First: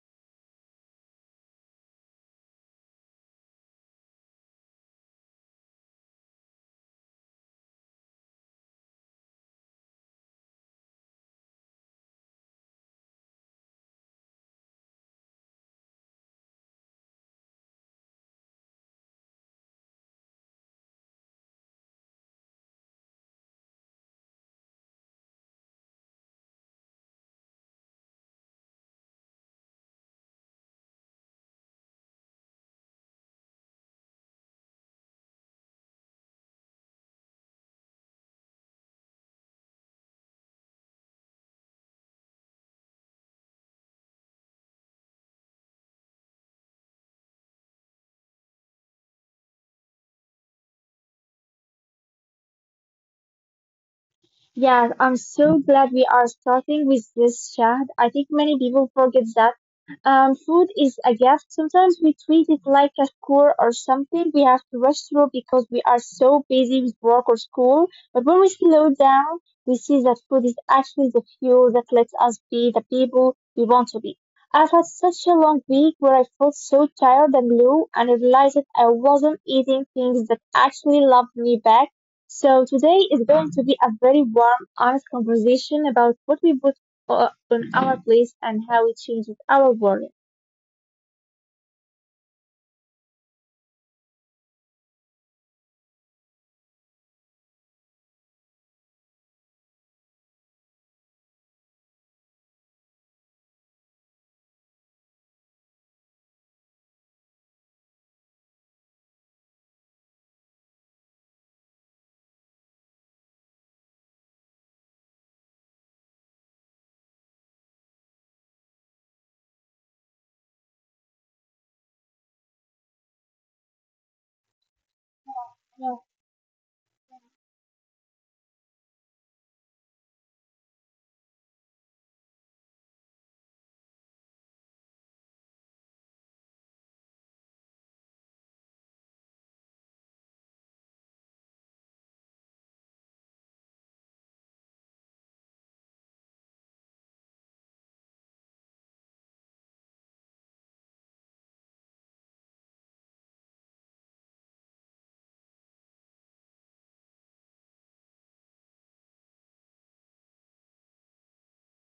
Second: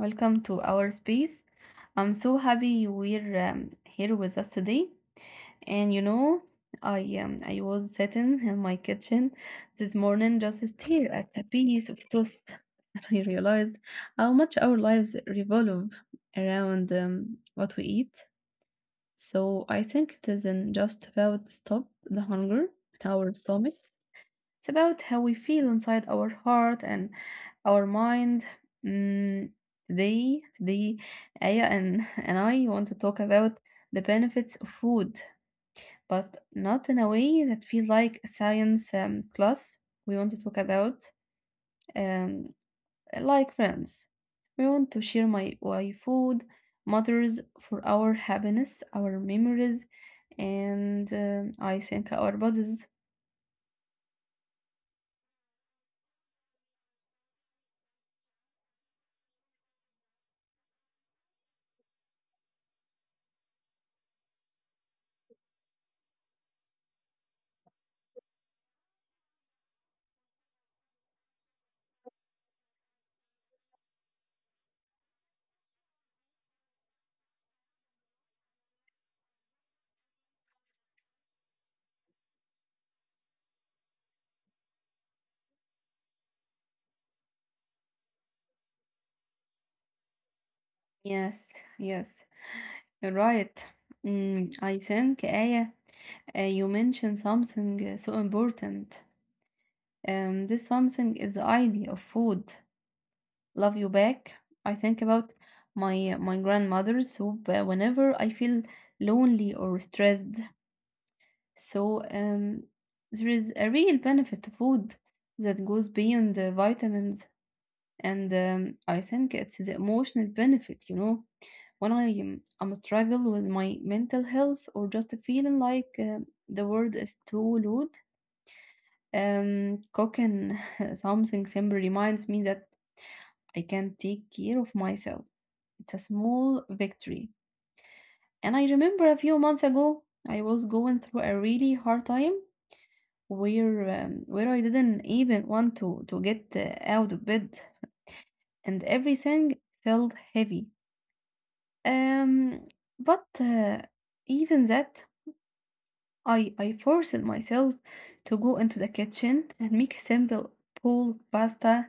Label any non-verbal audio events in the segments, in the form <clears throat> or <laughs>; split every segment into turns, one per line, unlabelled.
Welcome to our space. I'm so happy we're here with us today. And you know, I was sitting in my kitchen this morning just staring at a piece of toast, <laughs> and I realized how much our lives revolve around what we eat. So I think it isn't just about stop the hunger in our stomachs. It's about how we feel inside our heart and our mind. Mm, today, Aya <laughs> and I want to talk about the benefits of food, but not in a way that feel like a science class. We want to talk about um, like friends. We want to share my why food matters for our happiness, our memories, and I think our bodies.
Yeah, I'm so glad we are starting with this chat. I think many people forget that food is a gift. Sometimes we treat it like a chore or something we have to rush through because we are so busy with work or school. But when we slow down, we see that food is actually the fuel that lets us be the people we want to be. I've had such a long week where I felt so tired and low, and I realized that I wasn't eating things that actually loved me back, so today is going to be a very warm, honest conversation about what we put on our plates and how it changes our world.
Yes, yes. Right. I think, Aya, you mentioned something so important. This something is the idea of food. Love you back. I think about my grandmother's soup whenever I feel lonely or stressed. So there is a real benefit to food that goes beyond the vitamins and I think it's the emotional benefit, you know. When I'm struggle with my mental health or just feeling like
Yeah.
the world is too loud, cooking <laughs> something simple reminds me that I can take care of myself. It's a small victory. And I remember a few months ago, I was going through a really hard time where I didn't even want to get out of bed, and everything felt heavy. Um, but even that, I forced myself to go into the kitchen and make a simple pulled pasta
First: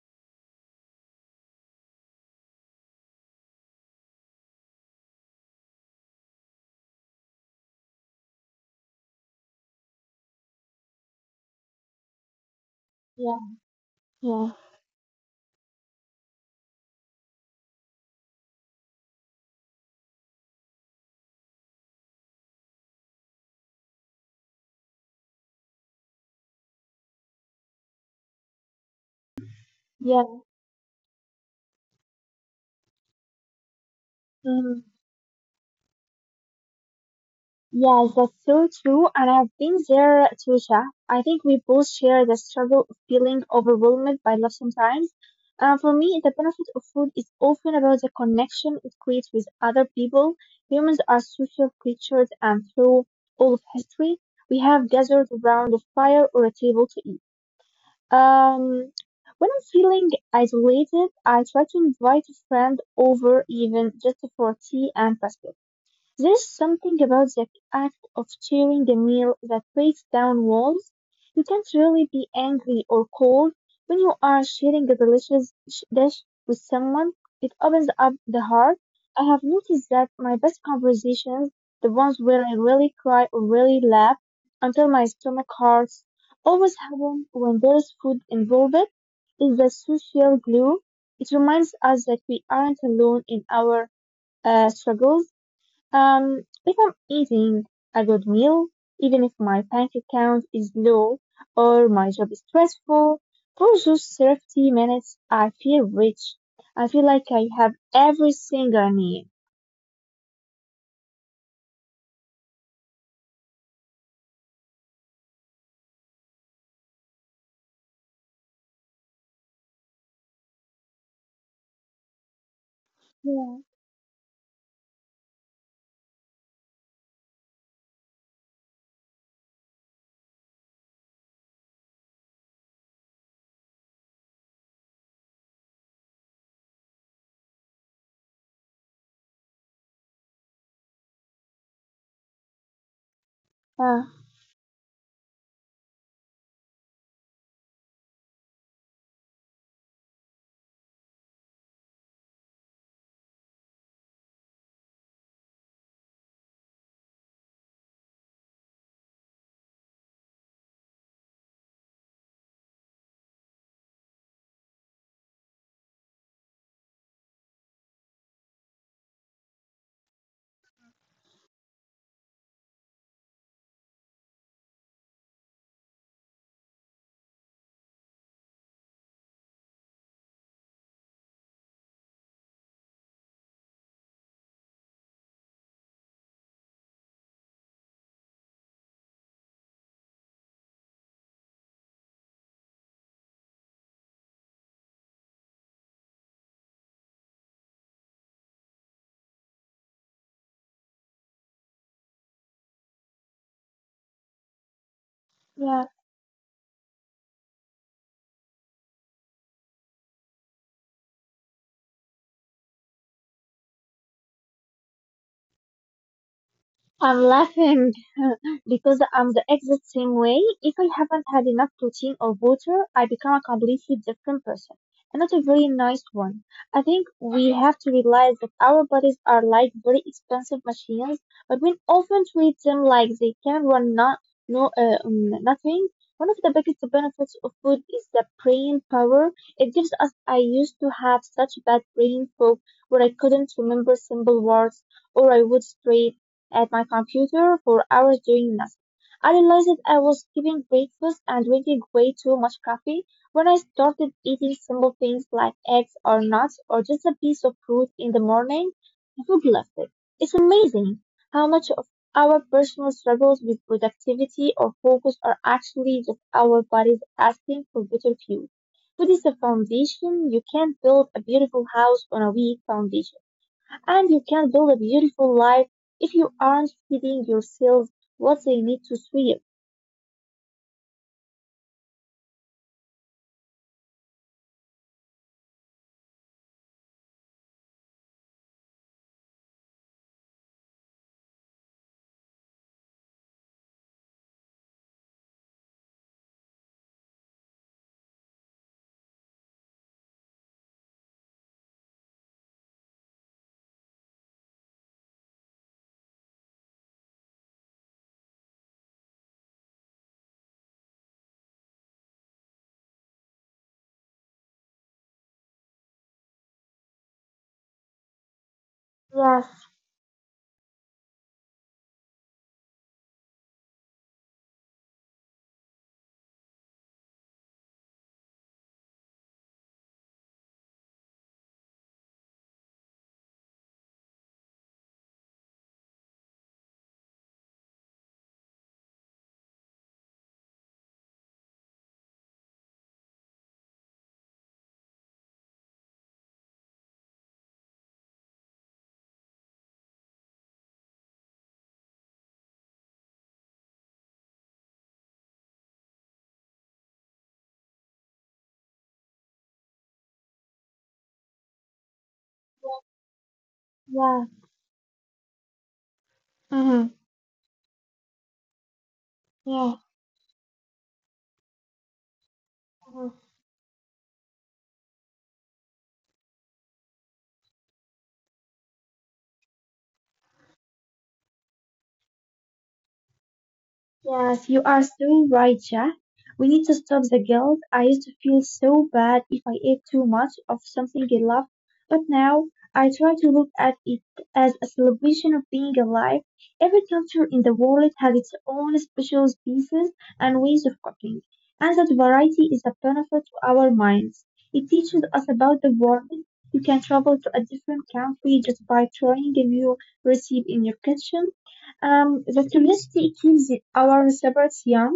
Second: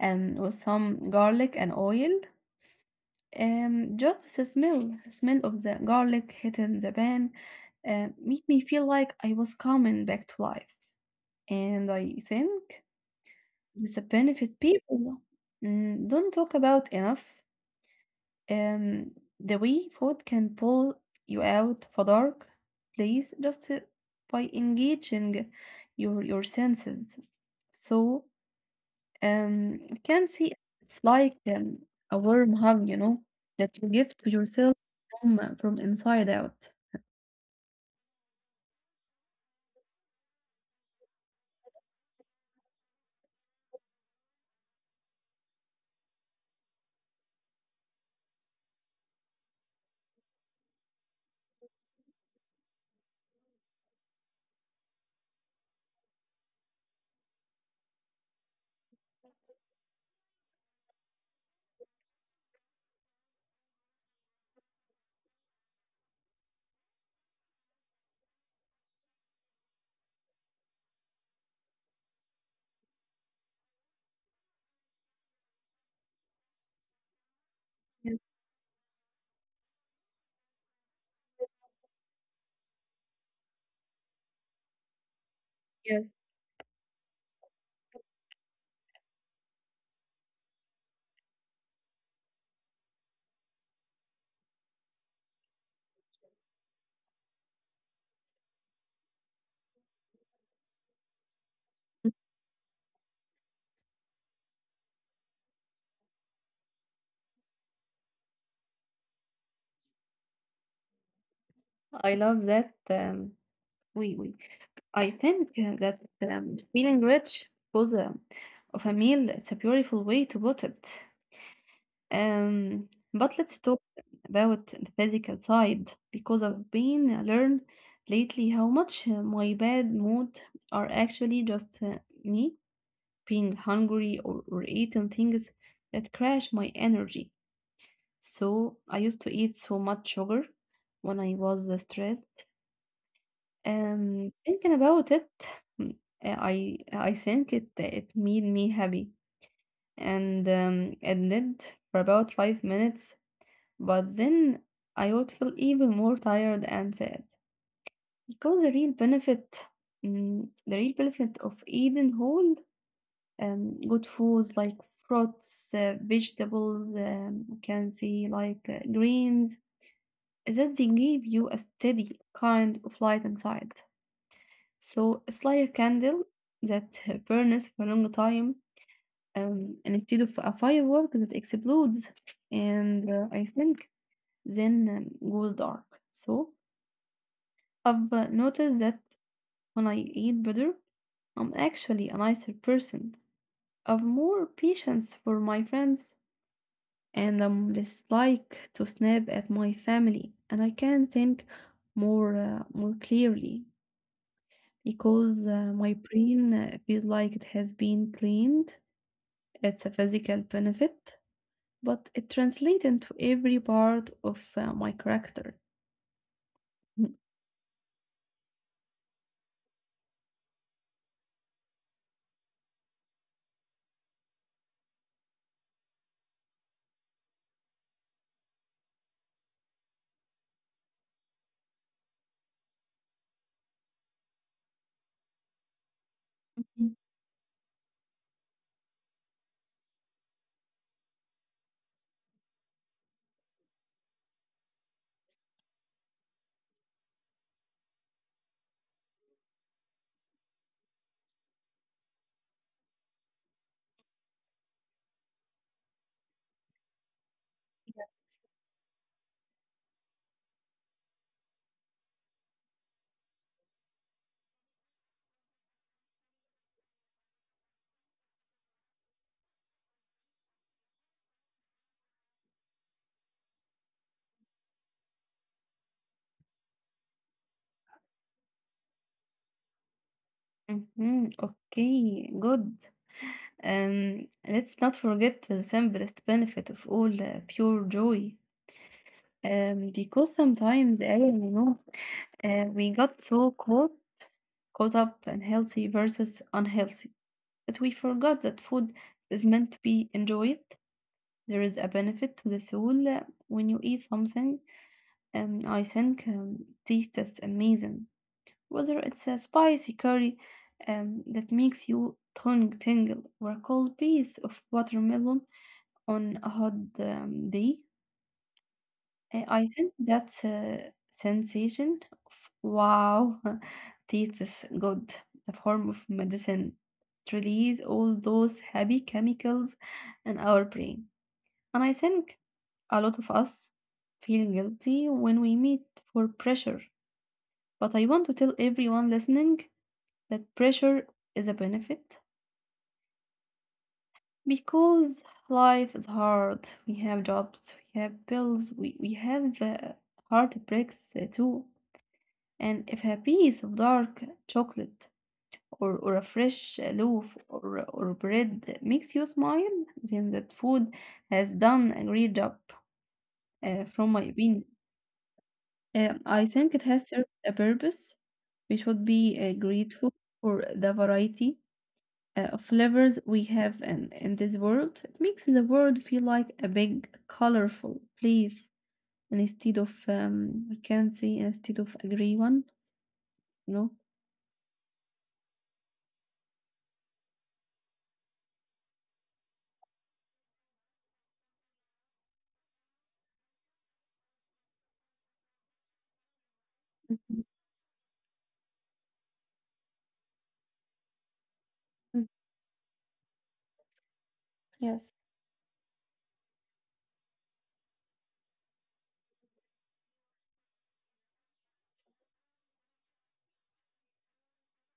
and with some garlic and oil. Just the smell of the garlic hitting the pan, made me feel like I was coming back to life. And I think
Yeah,
it's a benefit people don't talk about enough. Um, the Wii Food can pull you out of a dark place just by engaging your senses. So you
yeah,
can see it's like a warm hug, you know, that you give to yourself
yeah.
from inside out.
Yes, that's so true. And I've been there, Trisha. I think we both share the struggle of feeling overwhelmed by love sometimes. For me, the benefit of food is often about the connection it creates with other people. Humans are social creatures, and through all of history, we have gathered around a fire or a table to eat. Um, when I'm feeling isolated, I try to invite a friend over, even just for tea and biscuits. There's something about the act of sharing a meal that breaks down walls. You can't really be angry or cold when you are sharing a delicious dish with someone. It opens up
Yes,
the heart. I have noticed that my best conversations, the ones where I really cry or really laugh until my stomach hurts,
yes.
always happen when there's food involved. It's the social glue. It reminds us that we aren't alone in our struggles. Um, if I'm eating a good meal, even if my bank account is low or my job is stressful, for those 30 minutes, I feel rich. I feel like I have everything I need.
I love that. We, we. I think that feeling rich cause a, of a meal. It's a beautiful way to put it. Um, but
Yeah.
let's talk about the physical side because I've been learned lately how much my bad mood are actually just me being hungry or eating things that crash my energy. So I used to eat so much sugar when I was stressed.
Uh,
Thinking about it, mm, I think it made me happy and it did for about 5 minutes. But then I would feel even more tired and sad because the real benefit, the real benefit of eating whole good foods like fruits, vegetables, you can see like greens, is that they give you a steady kind of light inside. So it's like a candle that <laughs> burns for a long time, and instead of a firework that explodes, and I think then goes dark. So I've noticed that when I eat better, I'm actually a nicer person. I've more patience for my friends, and I'm less like to snap at my family. And I can think more more clearly because
yeah.
my brain feels like it has been cleaned. It's a physical benefit, but it translates into every part of my character. Mm.
I'm laughing <laughs> because I'm the exact same way. If I haven't had enough protein or water, I become a completely different person, and not a very nice one. I think we have to realize that our bodies are like very expensive machines, but we often treat them like they can run nothing. One of the biggest benefits of food is the brain power it gives us. I used to have such bad brain fog where I couldn't remember simple words or I would stray at my computer for hours doing nothing. I realized that I was skipping breakfast and drinking way too much coffee. When I started eating simple things like eggs or nuts or just a piece of fruit in the morning, the food left it. It's amazing how much of our personal struggles with productivity or focus are actually just our bodies asking for better fuel. Food is the foundation. You can't build a beautiful house on a weak foundation. And you can build a beautiful life if you aren't feeding your cells what they need to thrive.
Mm-hmm. Okay, good. Let's not forget the simplest benefit of all pure joy. Because sometimes we got so caught up in healthy versus unhealthy that we forgot that food is meant to be enjoyed. There is a benefit to the soul when you eat something. I think taste is amazing. Whether it's a spicy curry that makes you tongue tingle, or a cold piece of watermelon on a hot day,
Yes,
I think that sensation of wow, <laughs> tastes good, the form of medicine, to release all those happy chemicals in our brain. And I think a lot of us feel guilty when we meet for pressure. But I want to tell everyone listening that pressure is a benefit because life is hard. We have jobs, we have bills, we have heartbreaks too. And if a piece of dark chocolate or a fresh loaf or bread makes you smile, then that food has done a great job,
yes,
from my
yes.
opinion. I think it
Mm-hmm.
has served a purpose. We should be
Yes.
grateful for the variety of flavors we have in this world. It makes the world feel like a big, colorful place instead of, I can say, instead of a gray one, you know?
Yes, you are so right, Jack. We need to stop the guilt. I used to feel so bad if I ate too much of something I loved, but now I try to look at it as a celebration of being alive. Every culture in the world has its own special pieces and ways of cooking, and that
Mm,
variety is a benefit to our minds. It teaches
Yes.
us about the world. You can travel to a different country just by trying a new recipe in your kitchen. Um, the curiosity keeps our receptors young.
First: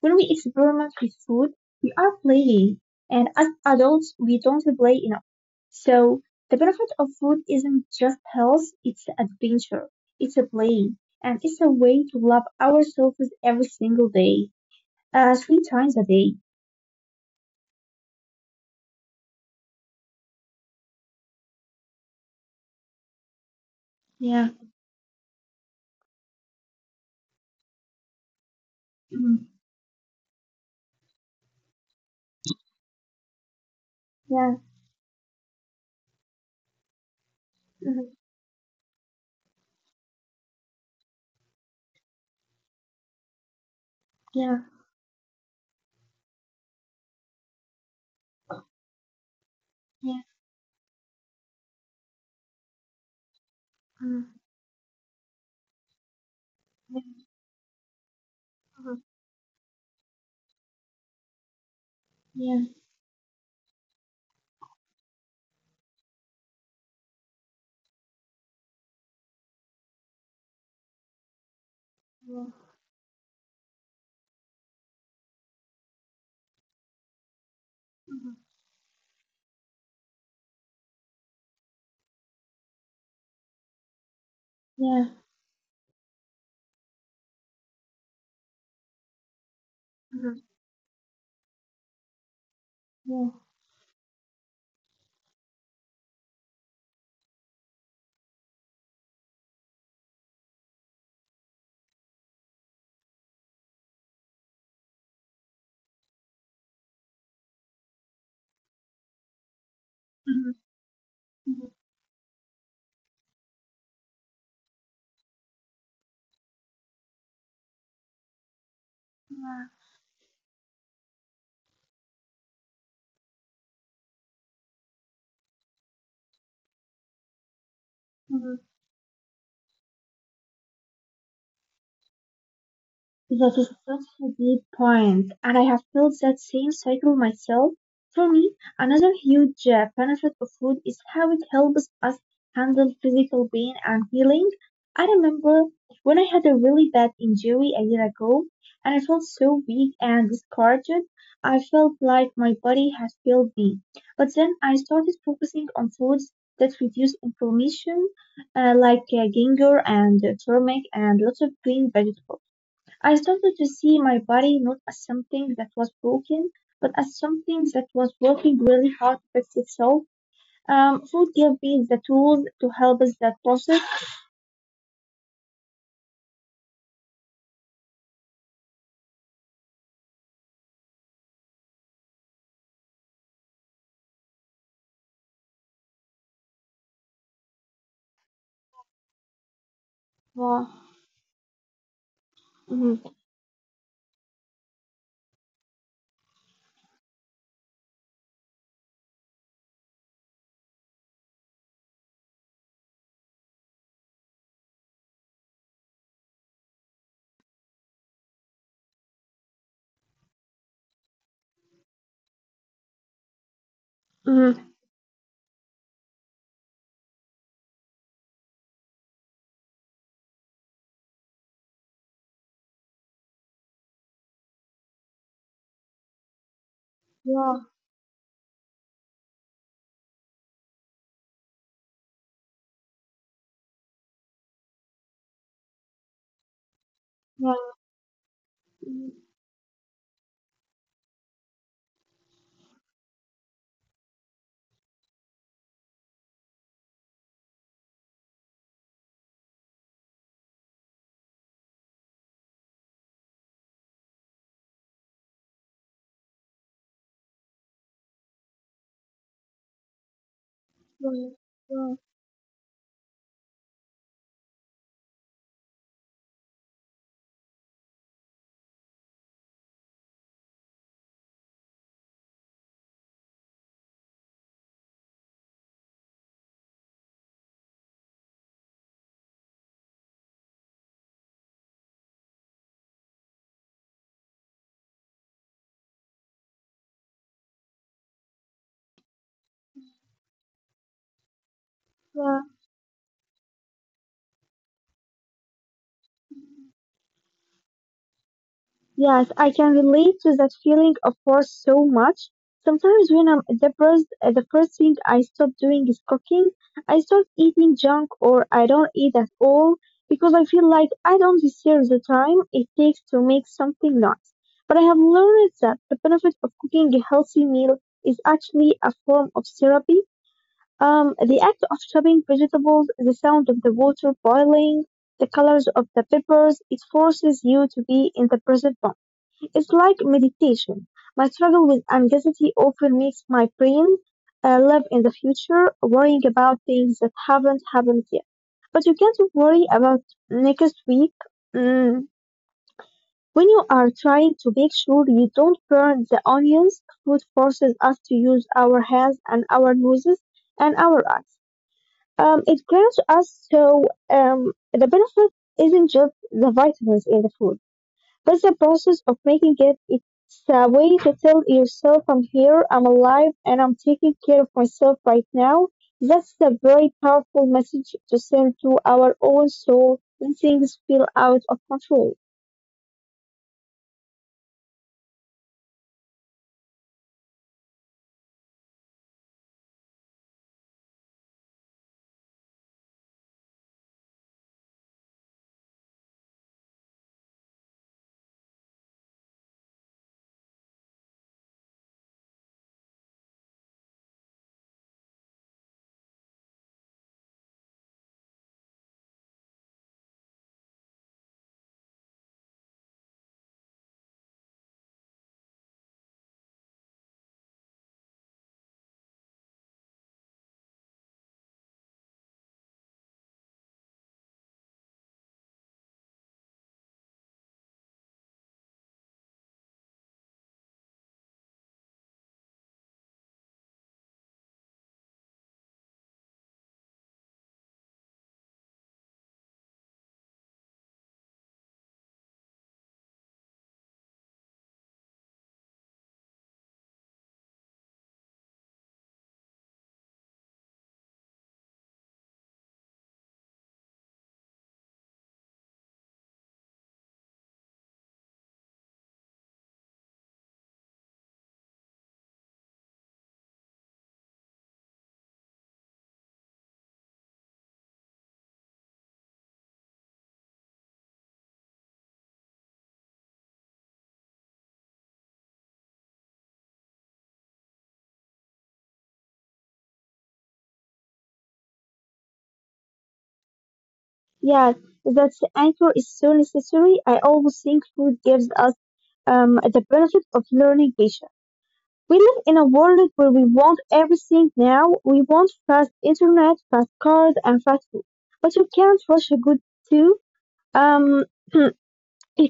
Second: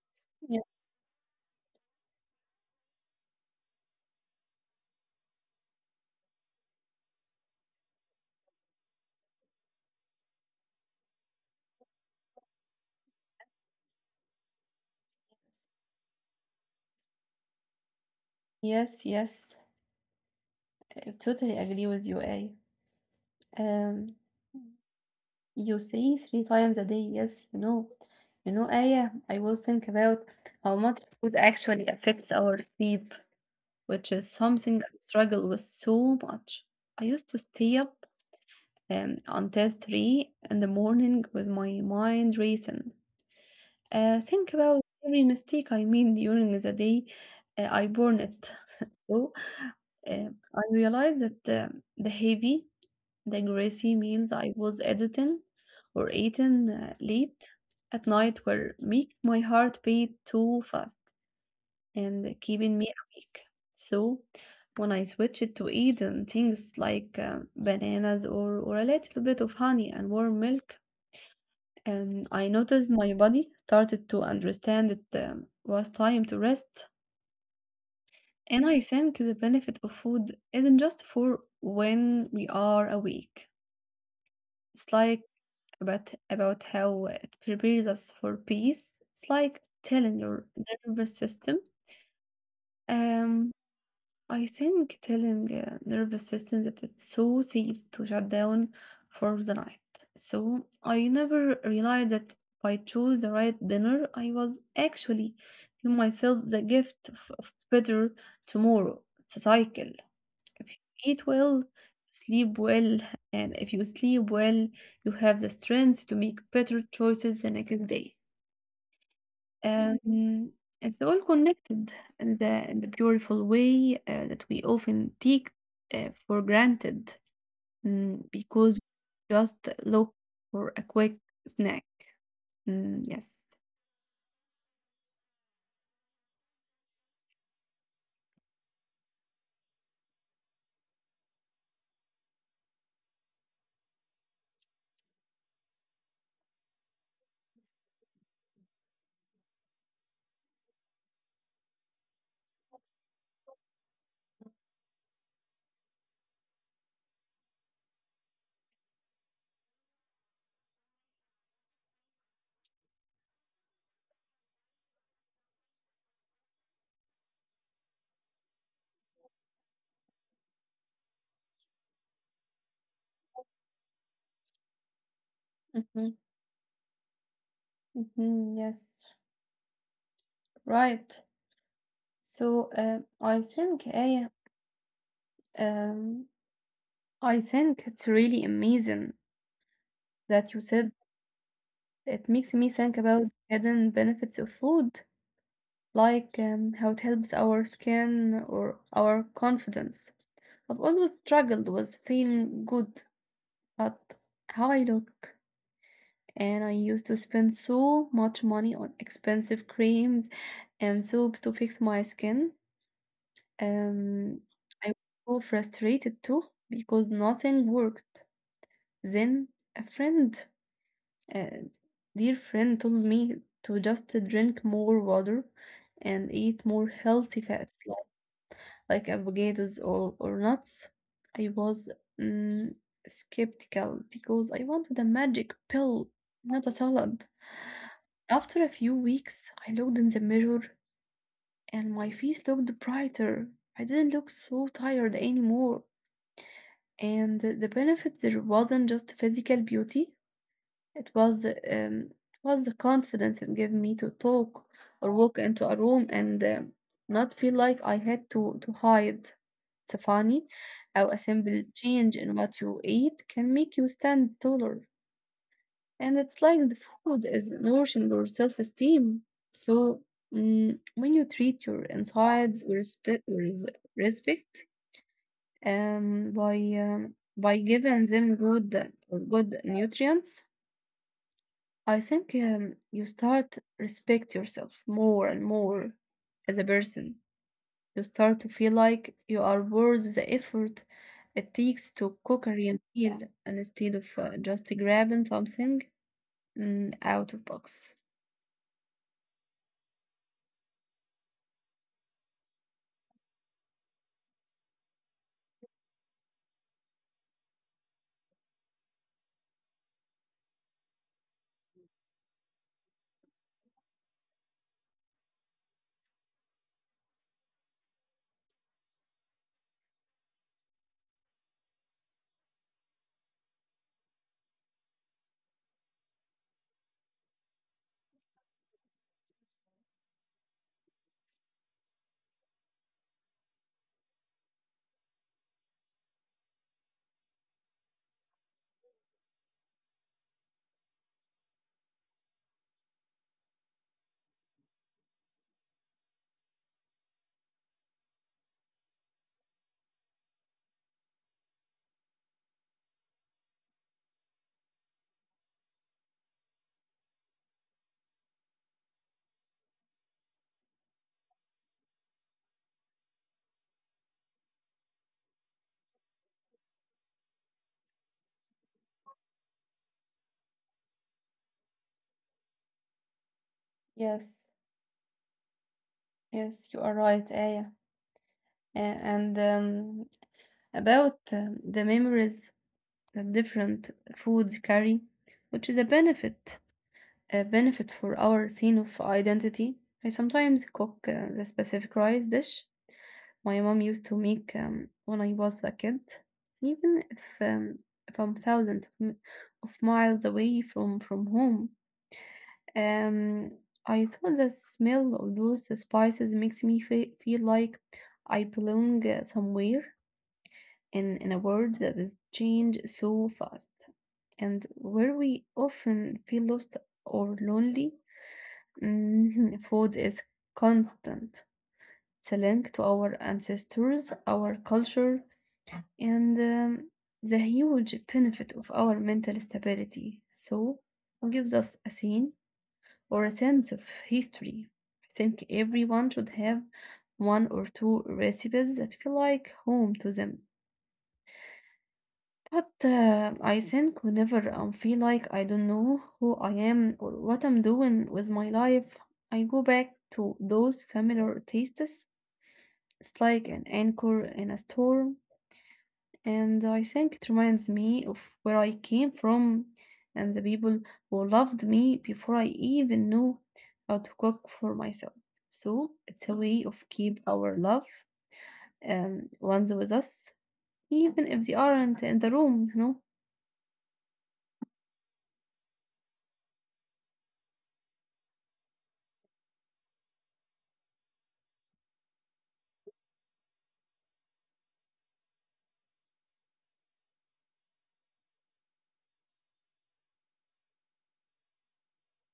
When we experiment with food, we are playing, and as adults, we don't play enough. So the benefit of food isn't just health; it's adventure, it's a play, and it's a way to love ourselves every single day, three times a day.
Yes, yes. I totally agree with you, Ai. Um,
Yeah,
you say three times a day. Yes, you know, Aya, I
mm,
will think about how much food actually affects our sleep, which is
yeah,
something I struggle with so much. I used to stay
mhm,
up until three in the morning with my mind racing. Think
yeah,
about every mistake I made during the day I born it. <laughs> so
yeah,
uh, I realized that the heavy, the greasy meals
mhm,
I was editing or eating
yeah,
late at night were
mhm,
making my heart beat too fast and
yeah,
keeping me awake. So when I switched to eating things like bananas or a little bit of honey and warm milk, and
yeah,
I noticed my body started to understand it was time to rest.
mhm,
And I think the benefit of food isn't just for when we are awake. It's
yeah,
like about how it prepares us for peace. It's like telling
mhm,
your nervous system,
yeah,
um, I think telling the nervous system that it's so safe to shut down for the night. So I never realized that if I chose the right dinner, I was actually giving myself the gift of better tomorrow. It's a cycle.
mhm,
If you eat well, you
mhm,
sleep well, and if you sleep well, you have the strength to make better choices the next day.
yeah.
Um, it's all connected in in the beautiful way that we often take for granted
Mhm.
because we just look for a quick snack. Yes.
That is such a deep point, and I have felt that same cycle myself. For me, another huge benefit of food is how it helps us handle physical pain and healing. I remember when I had a really bad injury a year ago, and I felt so weak and discouraged. I felt like my body had failed me. But then I started focusing on foods that reduce inflammation, like ginger and turmeric and lots of green vegetables. I started to see my body not as something that was broken, but as something that was working really hard to fix itself. Food gave me the tools to help us that process.
Mm-hmm, mm-hmm, yes, right. So I, think um, I think it's really amazing that you
Yeah.
said it makes me think
Mhm.
about hidden benefits of food, like how it helps our skin or our confidence. I've always struggled with feeling good at how I look, and I used to spend so much money on expensive creams and soap to fix my skin. Um,
Mhm.
I was so frustrated too because nothing worked. Then a friend, a dear friend, told me to just drink more water and eat more
Yeah.
healthy fats like avocados or nuts. I was mm, skeptical because I wanted a magic pill, not a salad.
Yeah.
After a few
Mhm.
weeks, I looked in the mirror and my face looked brighter. I didn't look so tired anymore. And the benefit there wasn't just physical beauty, it was um, it was the confidence it gave me to talk or walk into a room and not feel like I had to hide. It's funny how a
Yeah.
simple
Yeah.
change in what you eat can make you stand taller. And it's like the food is nourishing your self-esteem. So when you treat your insides with respect, with respect um, by by giving them good nutrients. I think you start respect yourself more and more as a person. You start to feel like you are worth the effort it takes to
Yeah.
cook a real meal and instead of just grabbing something out of box.
Yes, I can relate to that feeling of force so much. Sometimes when I'm depressed, the first thing I stop doing is cooking. I start eating junk or I don't eat at all because I feel like I don't deserve the time it takes to make something nice. But I have learned that the benefit of cooking a healthy meal is actually a form of therapy. The act of chopping vegetables, the sound of the water boiling, the colors of the peppers, it forces you to be in the present moment. It's like meditation. My struggle with anxiety often makes my brain live in the future, worrying about things that haven't happened yet. But you can't worry about next week mm, when you are trying to make sure you don't burn the onions. Food forces us to use our hands and our noses and our eyes. It grants us so the benefit isn't just the vitamins in the food, but the process of making it. It's a way to tell yourself I'm here, I'm alive, and I'm taking care of myself right now. That's a very powerful message to send to our own soul when things feel out of control.
Yes, yes, you are right, Aya. A- And about the memories that different foods carry, which is a benefit, a benefit for our scene of identity. I sometimes cook the specific rice dish my mom used to make when I was a kid, even if I'm thousands of miles away from home. Um, I thought the smell of those spices makes me feel like I belong somewhere in a world that is changed so fast, and where we often feel lost or lonely. Mhm. Food is constant. It's a link to our ancestors, our culture, and the huge benefit of our mental stability. So, it gives us a scene or a sense of history. I think everyone should have one or two recipes that feel like home to them. But I think whenever I feel like I don't know who I am or what I'm doing with my life, I go back to those familiar tastes. It's like an anchor in a storm, and I think it reminds me of where I came from and the people who loved me before I even knew how to cook for myself. So it's a way of keep our love ones with us, even if they aren't in the room,
Yeah, that anchor is so necessary. I always think food gives us the benefit of learning patience. We live in a world where we want everything now. We want fast internet, fast cars, and fast food. But you can't rush a good too. Um, <clears throat> you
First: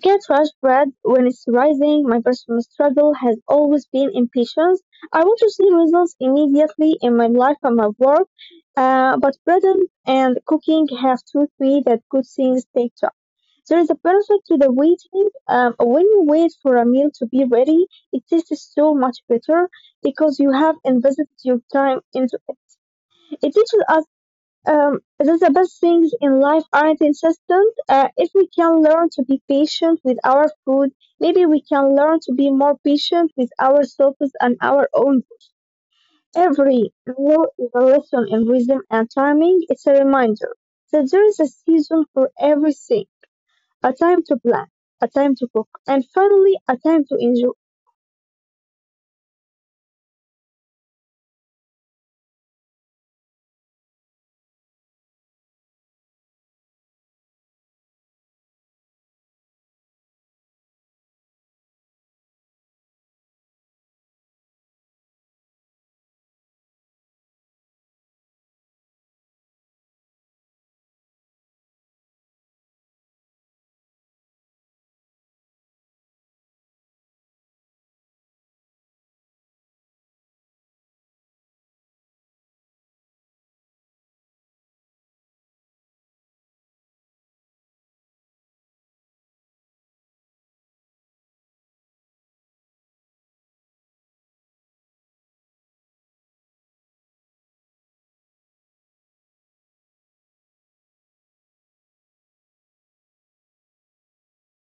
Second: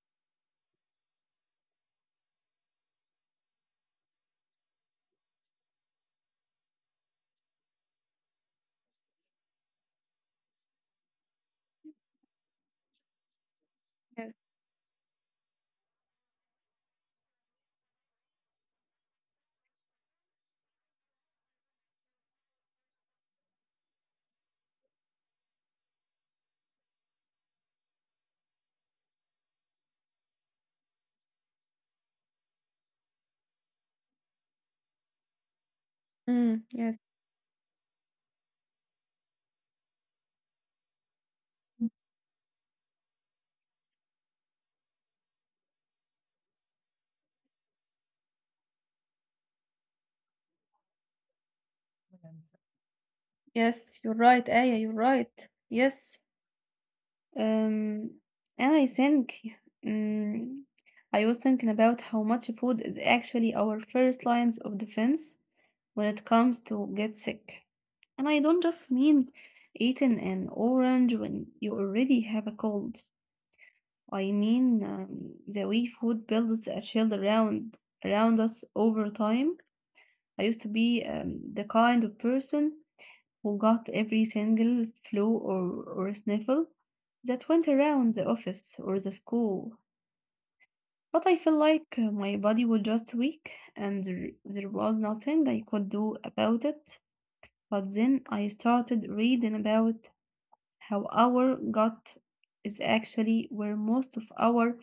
can't rush bread when it's rising. My personal struggle has always been impatience. I want to see results immediately in my life and my work. But bread and cooking have taught me that good things take time. There is a
Yes.
benefit to the waiting. When you wait for a meal to be ready, it tastes so much better because you have invested your time into it. It teaches us that the best things in life aren't insistent. If we can learn to be patient with our food, maybe we can learn to be more patient with ourselves and our own.
Mm, yes.
Every meal is a lesson in rhythm and timing. It's a reminder that there is a season for everything, a time to plan, a time to cook, and finally, a time to enjoy.
Yes, you're right, Aya, you're right. Yes. Um, and I think um, I was thinking about how much food is actually our first lines of defense when it comes to get sick. And I don't just mean eating an orange when you already have a cold. I mean the way food builds a shield around us over time. I used to be the kind of person who got every single flu or sniffle that went around the office or the school. But I felt like my body was just weak and there was nothing I could do about it. But then I started reading about how our gut is actually where most of our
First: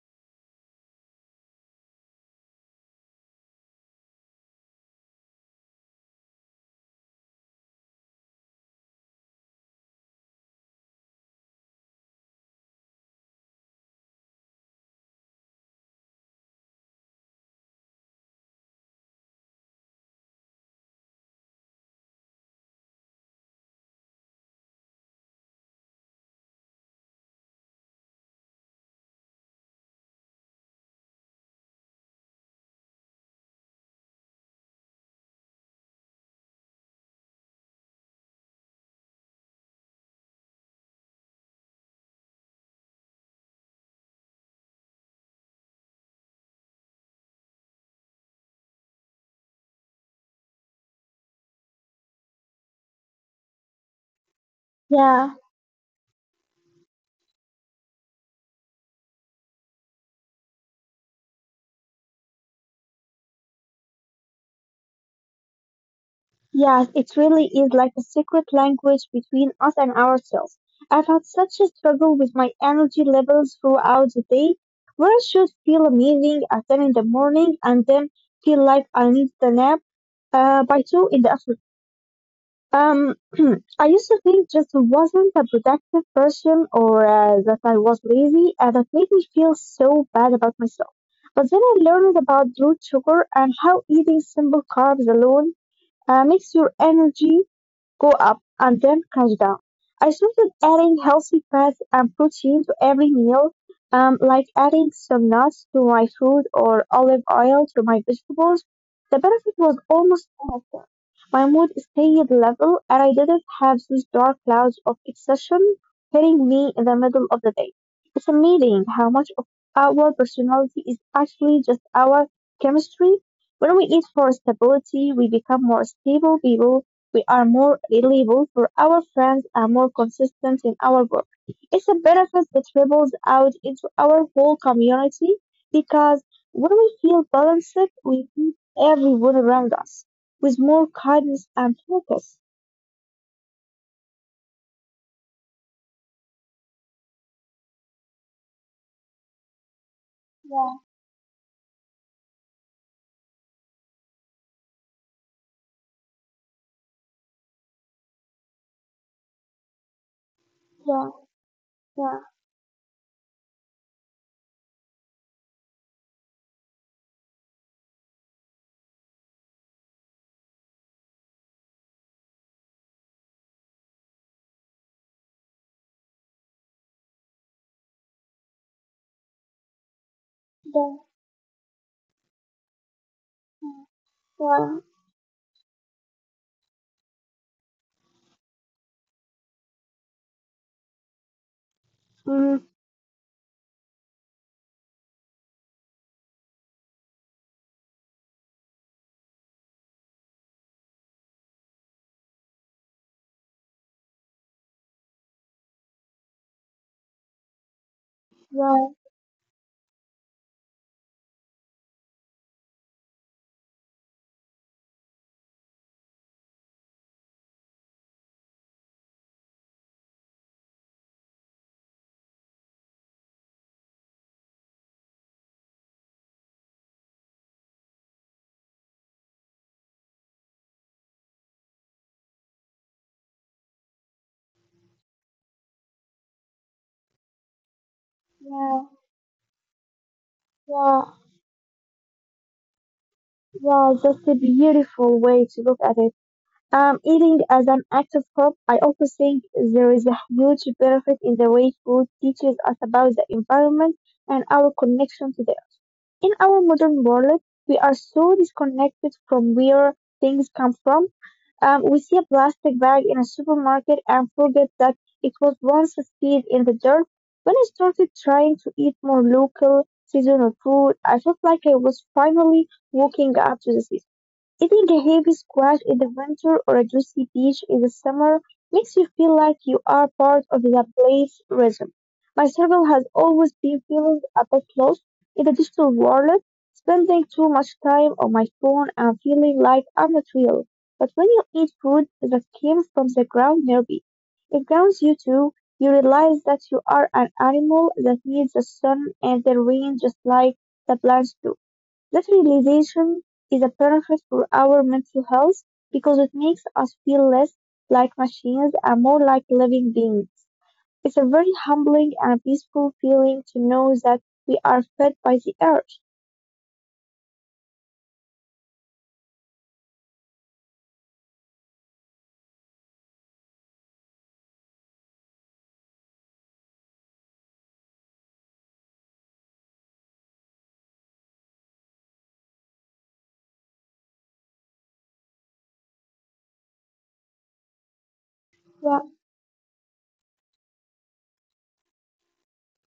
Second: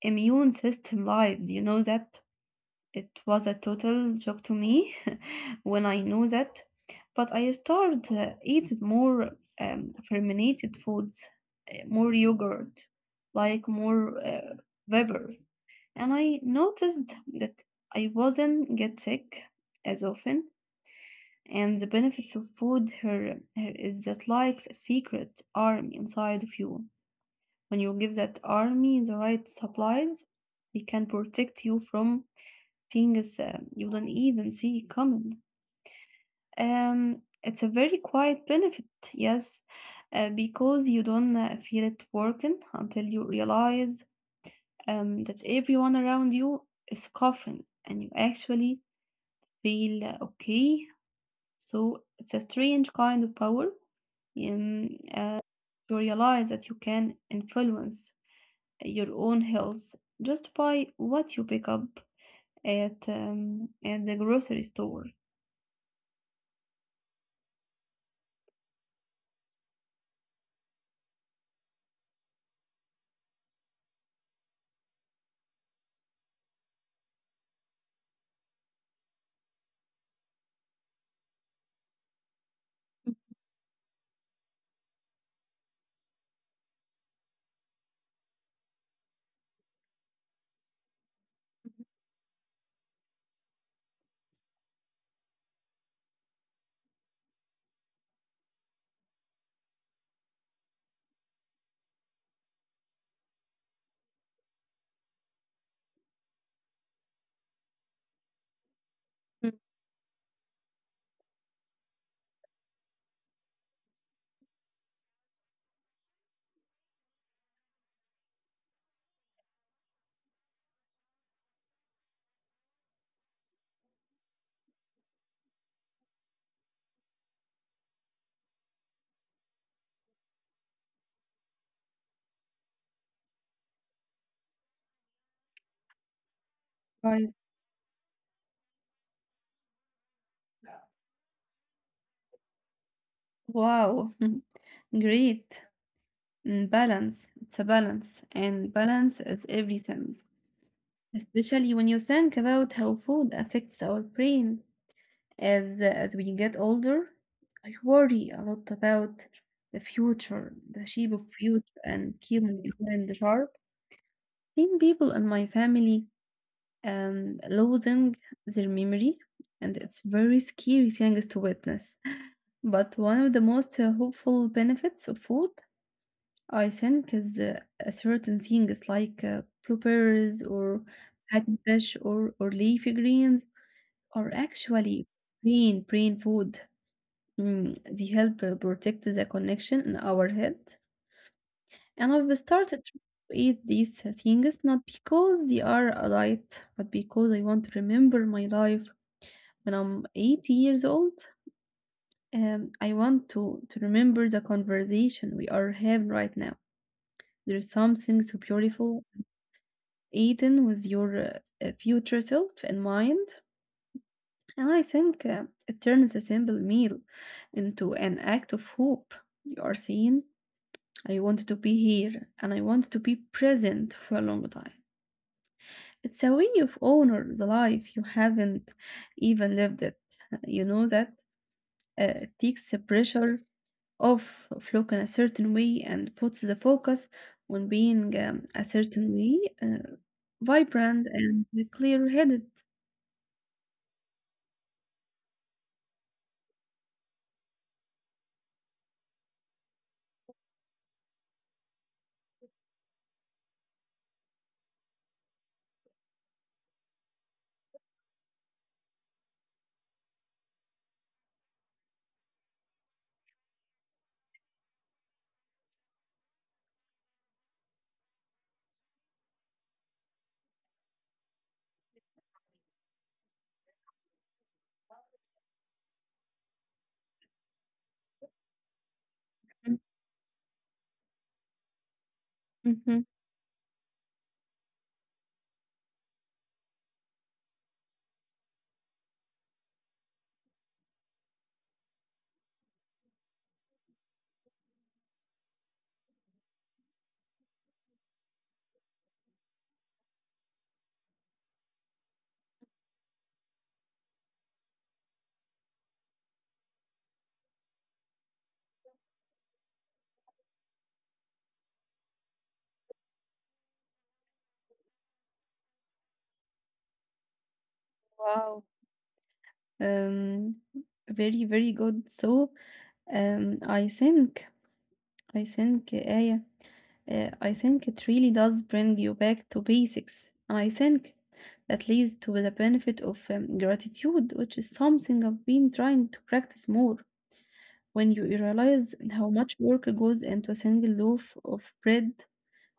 immune system lives. You know that? It was a total shock to me <laughs> when I knew that, but I started eat more fermented foods, more yogurt, like more pepper, and I noticed that I wasn't get sick as often. And the benefits of food here is that like a secret army inside of you. When you give that army the right supplies, they can protect you from things you don't even see coming. It's a very quiet benefit, yes, because you don't feel it working until you realize that everyone around you is coughing and you actually feel okay. So it's a strange kind of power um,
Yeah.
uh, to realize that you can influence your own health just by what you pick up at the grocery store.
Yes, it really is like a secret language between us and ourselves. I've had such a struggle with my energy levels throughout the day, where I should feel amazing at 10 in the morning and then feel like I need a nap by 2 in the afternoon. <clears throat> I used to think just wasn't a productive person or that I was lazy, and that made me feel so bad about myself. But then I learned about root sugar and how eating simple carbs alone makes your energy go up, and then crash down. I started adding healthy fats and protein to every meal, like adding some nuts to my fruit or olive oil to my vegetables. The benefit was almost immediate. My mood stayed level, and I didn't have these dark clouds of exhaustion hitting me in the middle of the day. It's amazing how much of our personality is actually just our chemistry. When we eat for stability, we become more stable people. We are more reliable for our friends and more consistent in our work. It's a benefit that ripples out into our whole community because when we feel
Right.
balanced, we treat everyone around us with more kindness and focus.
Wow. <laughs> Great. Mm, balance. It's a balance, and balance is everything,
Yeah,
especially when you think about how food affects our brain. As we get older, I worry a lot about the future, the
yeah,
shape of future,
yeah,
and keeping my mind sharp. Seen people in my family losing their memory, and it's very scary things to witness. But one of the most hopeful benefits of food, I think, is a certain things like blueberries or
yeah,
fatty fish or leafy greens are
yeah,
actually brain food. Mm, they help protect the connection in our head. And I've
mm,
started to eat these things not because they are a light, but because I want to remember my life when I'm 80 years old. I want to remember the conversation we are having right now. There's something so
yeah,
beautiful, eating with your future self in mind. And I think it turns a simple meal into an act of hope. You are saying, I want to be here and I want to be present for a long time. It's a way of honor the life you haven't even lived it. You know that it takes the pressure off of looking a certain way and puts the focus on being a
yeah,
certain way,
yeah.
vibrant and clear-headed.
Yeah, that's a beautiful way to look at it. Eating as an act of hope, I also think there is a huge benefit in the way food teaches us about the environment and our connection to the earth. In our modern world, we are so disconnected from where things come from. We see a plastic bag in a supermarket and forget that it was once seed in the dirt. When I started trying to eat more local, seasonal food, I felt like I was finally walking up to the season. Eating a heavy squash in the winter or a juicy peach in the summer makes you feel like you are part of the place rhythm. My struggle has
Mm-hmm.
always been feeling a bit lost in the digital world, spending too much time on my phone and feeling like I'm not real. But when you eat food that came from the ground nearby, it grounds you too. You realize that you are an animal that needs the sun and the rain just like the plants do. That realization is a benefit for our mental health because it makes us feel less like machines and more like living beings. It's a very humbling and peaceful feeling to know that we are fed by the earth.
Wow. Um, very, very good. So, um, I think I think, Aya, I think it really does bring you back to basics. I think that leads to the benefit of gratitude, which is something I've been trying to practice more. When you
Yeah,
realize how much work goes into a single loaf of bread,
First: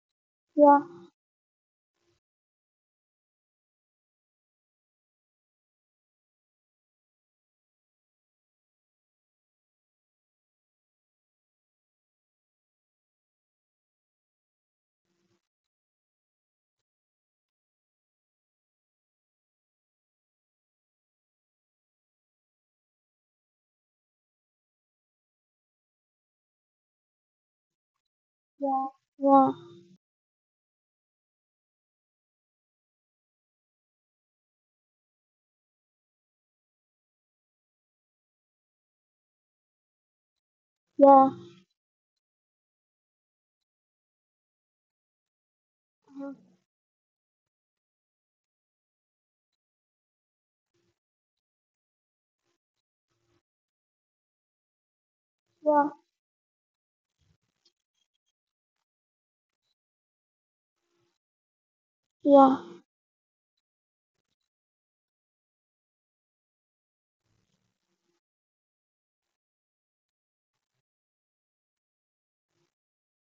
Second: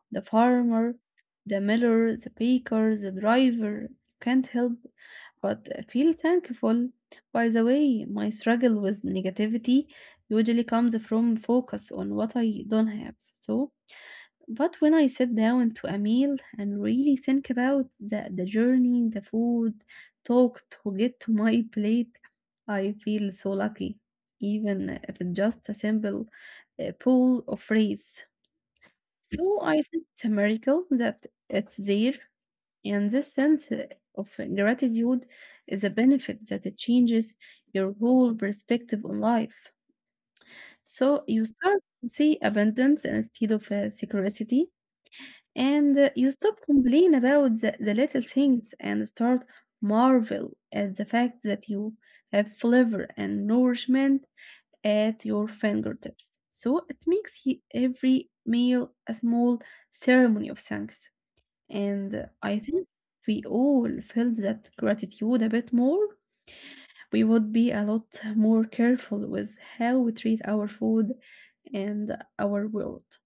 the
yeah,
farmer, the miller, the baker, the driver. You can't help but feel thankful. By the way, my struggle with negativity usually comes from focus on what I don't have. So, but when I sit down to a meal and really think about the journey, the food, talk to get to my plate, I feel so lucky, even if it's just a simple pool of rice.
yeah, yeah,
So I think it's a miracle that it's there, and this sense of gratitude is a benefit that it changes your whole perspective on life. So you start to see abundance instead of scarcity, and
yeah,
you stop complaining about the little things and start marvel at the fact that you have flavor and nourishment at your
yeah,
fingertips. So it makes every meal a small ceremony of thanks. And I
yeah.
think if we all felt that gratitude a bit more, we would be a lot more careful with how we treat our food and our world.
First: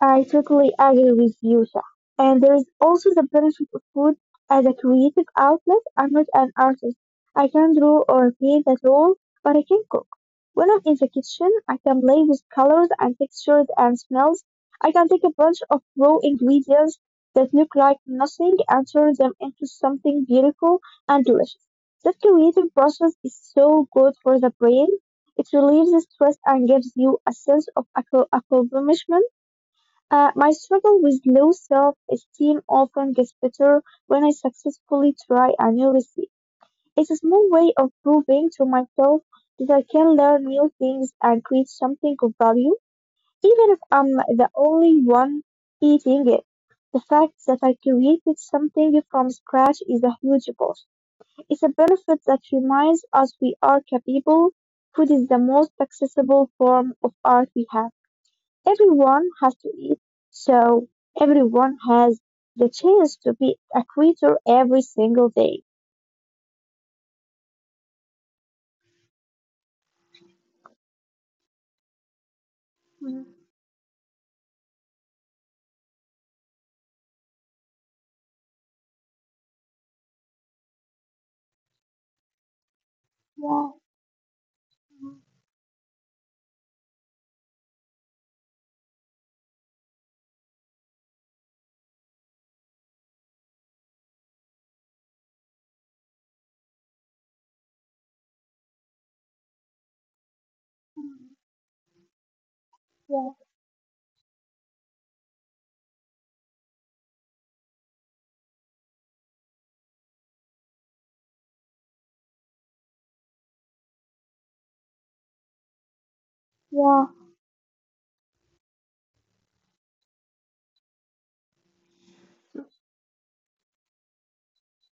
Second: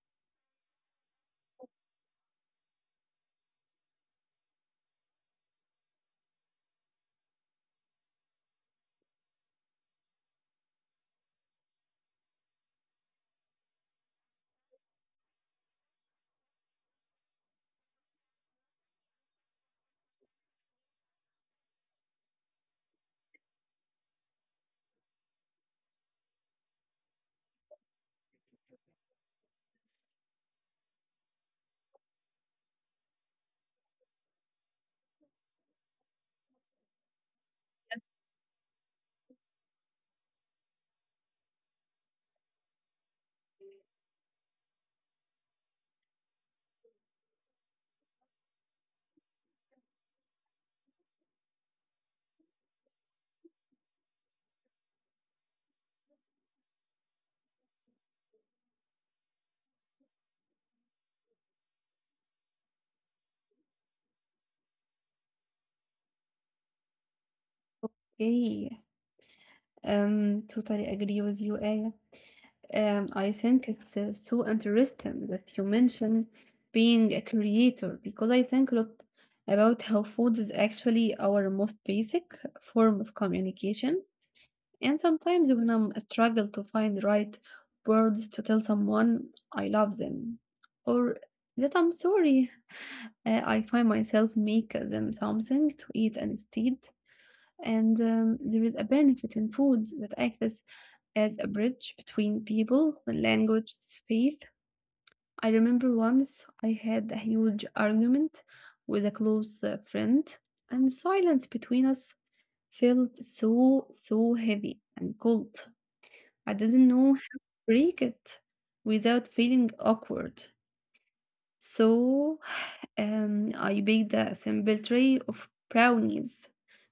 I totally agree with you, Shah. And there is also the benefit of food as a creative outlet. I'm not an artist. I can draw or paint at all, but I can cook. When I'm in the kitchen, I can play with colors and textures and smells. I can take a bunch of raw ingredients that look like nothing and turn them into something beautiful and delicious. That creative process is so good for the brain. It relieves the stress and gives you a sense of accomplishment. My struggle with low self-esteem often gets better when I successfully try a new recipe. It's a small way of proving to myself that I can learn new things and create something of value, even if I'm the only one eating it. The fact that I created something from scratch is a huge boost. It's a benefit that reminds us we are capable. Food is the most accessible form of art we have. Everyone has to eat, so everyone has the chance to be a creator every single day.
Okay, totally agree with you, Aya. I
Mm,
think it's so interesting that you mention being a creator because I think a lot about how food is actually our most basic form of
yeah,
communication. And
mm,
sometimes when I'm struggle to find right words to tell someone I love them or that I'm sorry, I find myself make them something to eat instead. And there is a benefit in food that acts as a bridge between people when languages
yeah,
fail. I remember once I had a huge argument with a close friend, and silence between us felt so, so heavy and cold. I didn't know how to break it
yeah,
without feeling awkward. So <sighs> I baked a simple tray of brownies.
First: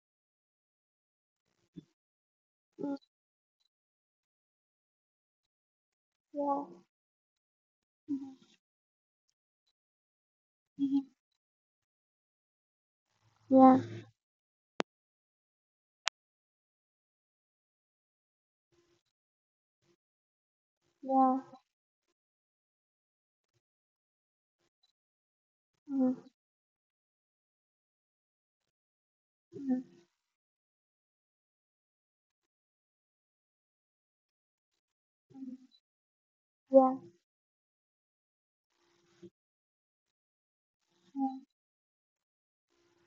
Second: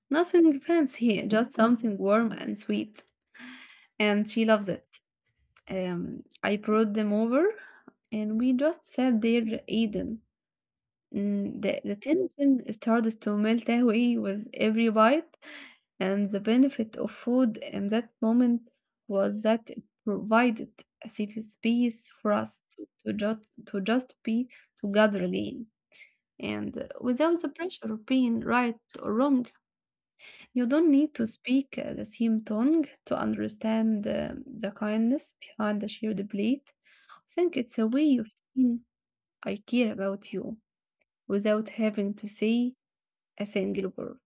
Nothing fancy, <laughs> just something warm and sweet.
mm,
And she loves it. I
yeah,
brought them over and we
mm,
just sat there eating. Mm, the tension started to melt away
yeah,
with every bite, and the benefit of food in that moment was that it provided a safe space
yeah,
for us to, to just be together again. And
mm,
without the pressure of being right or wrong, you don't need to speak the same tongue to understand the kindness behind the shared plate. I think it's a way
mm,
of saying I care about you without having to
yeah.
say a single word.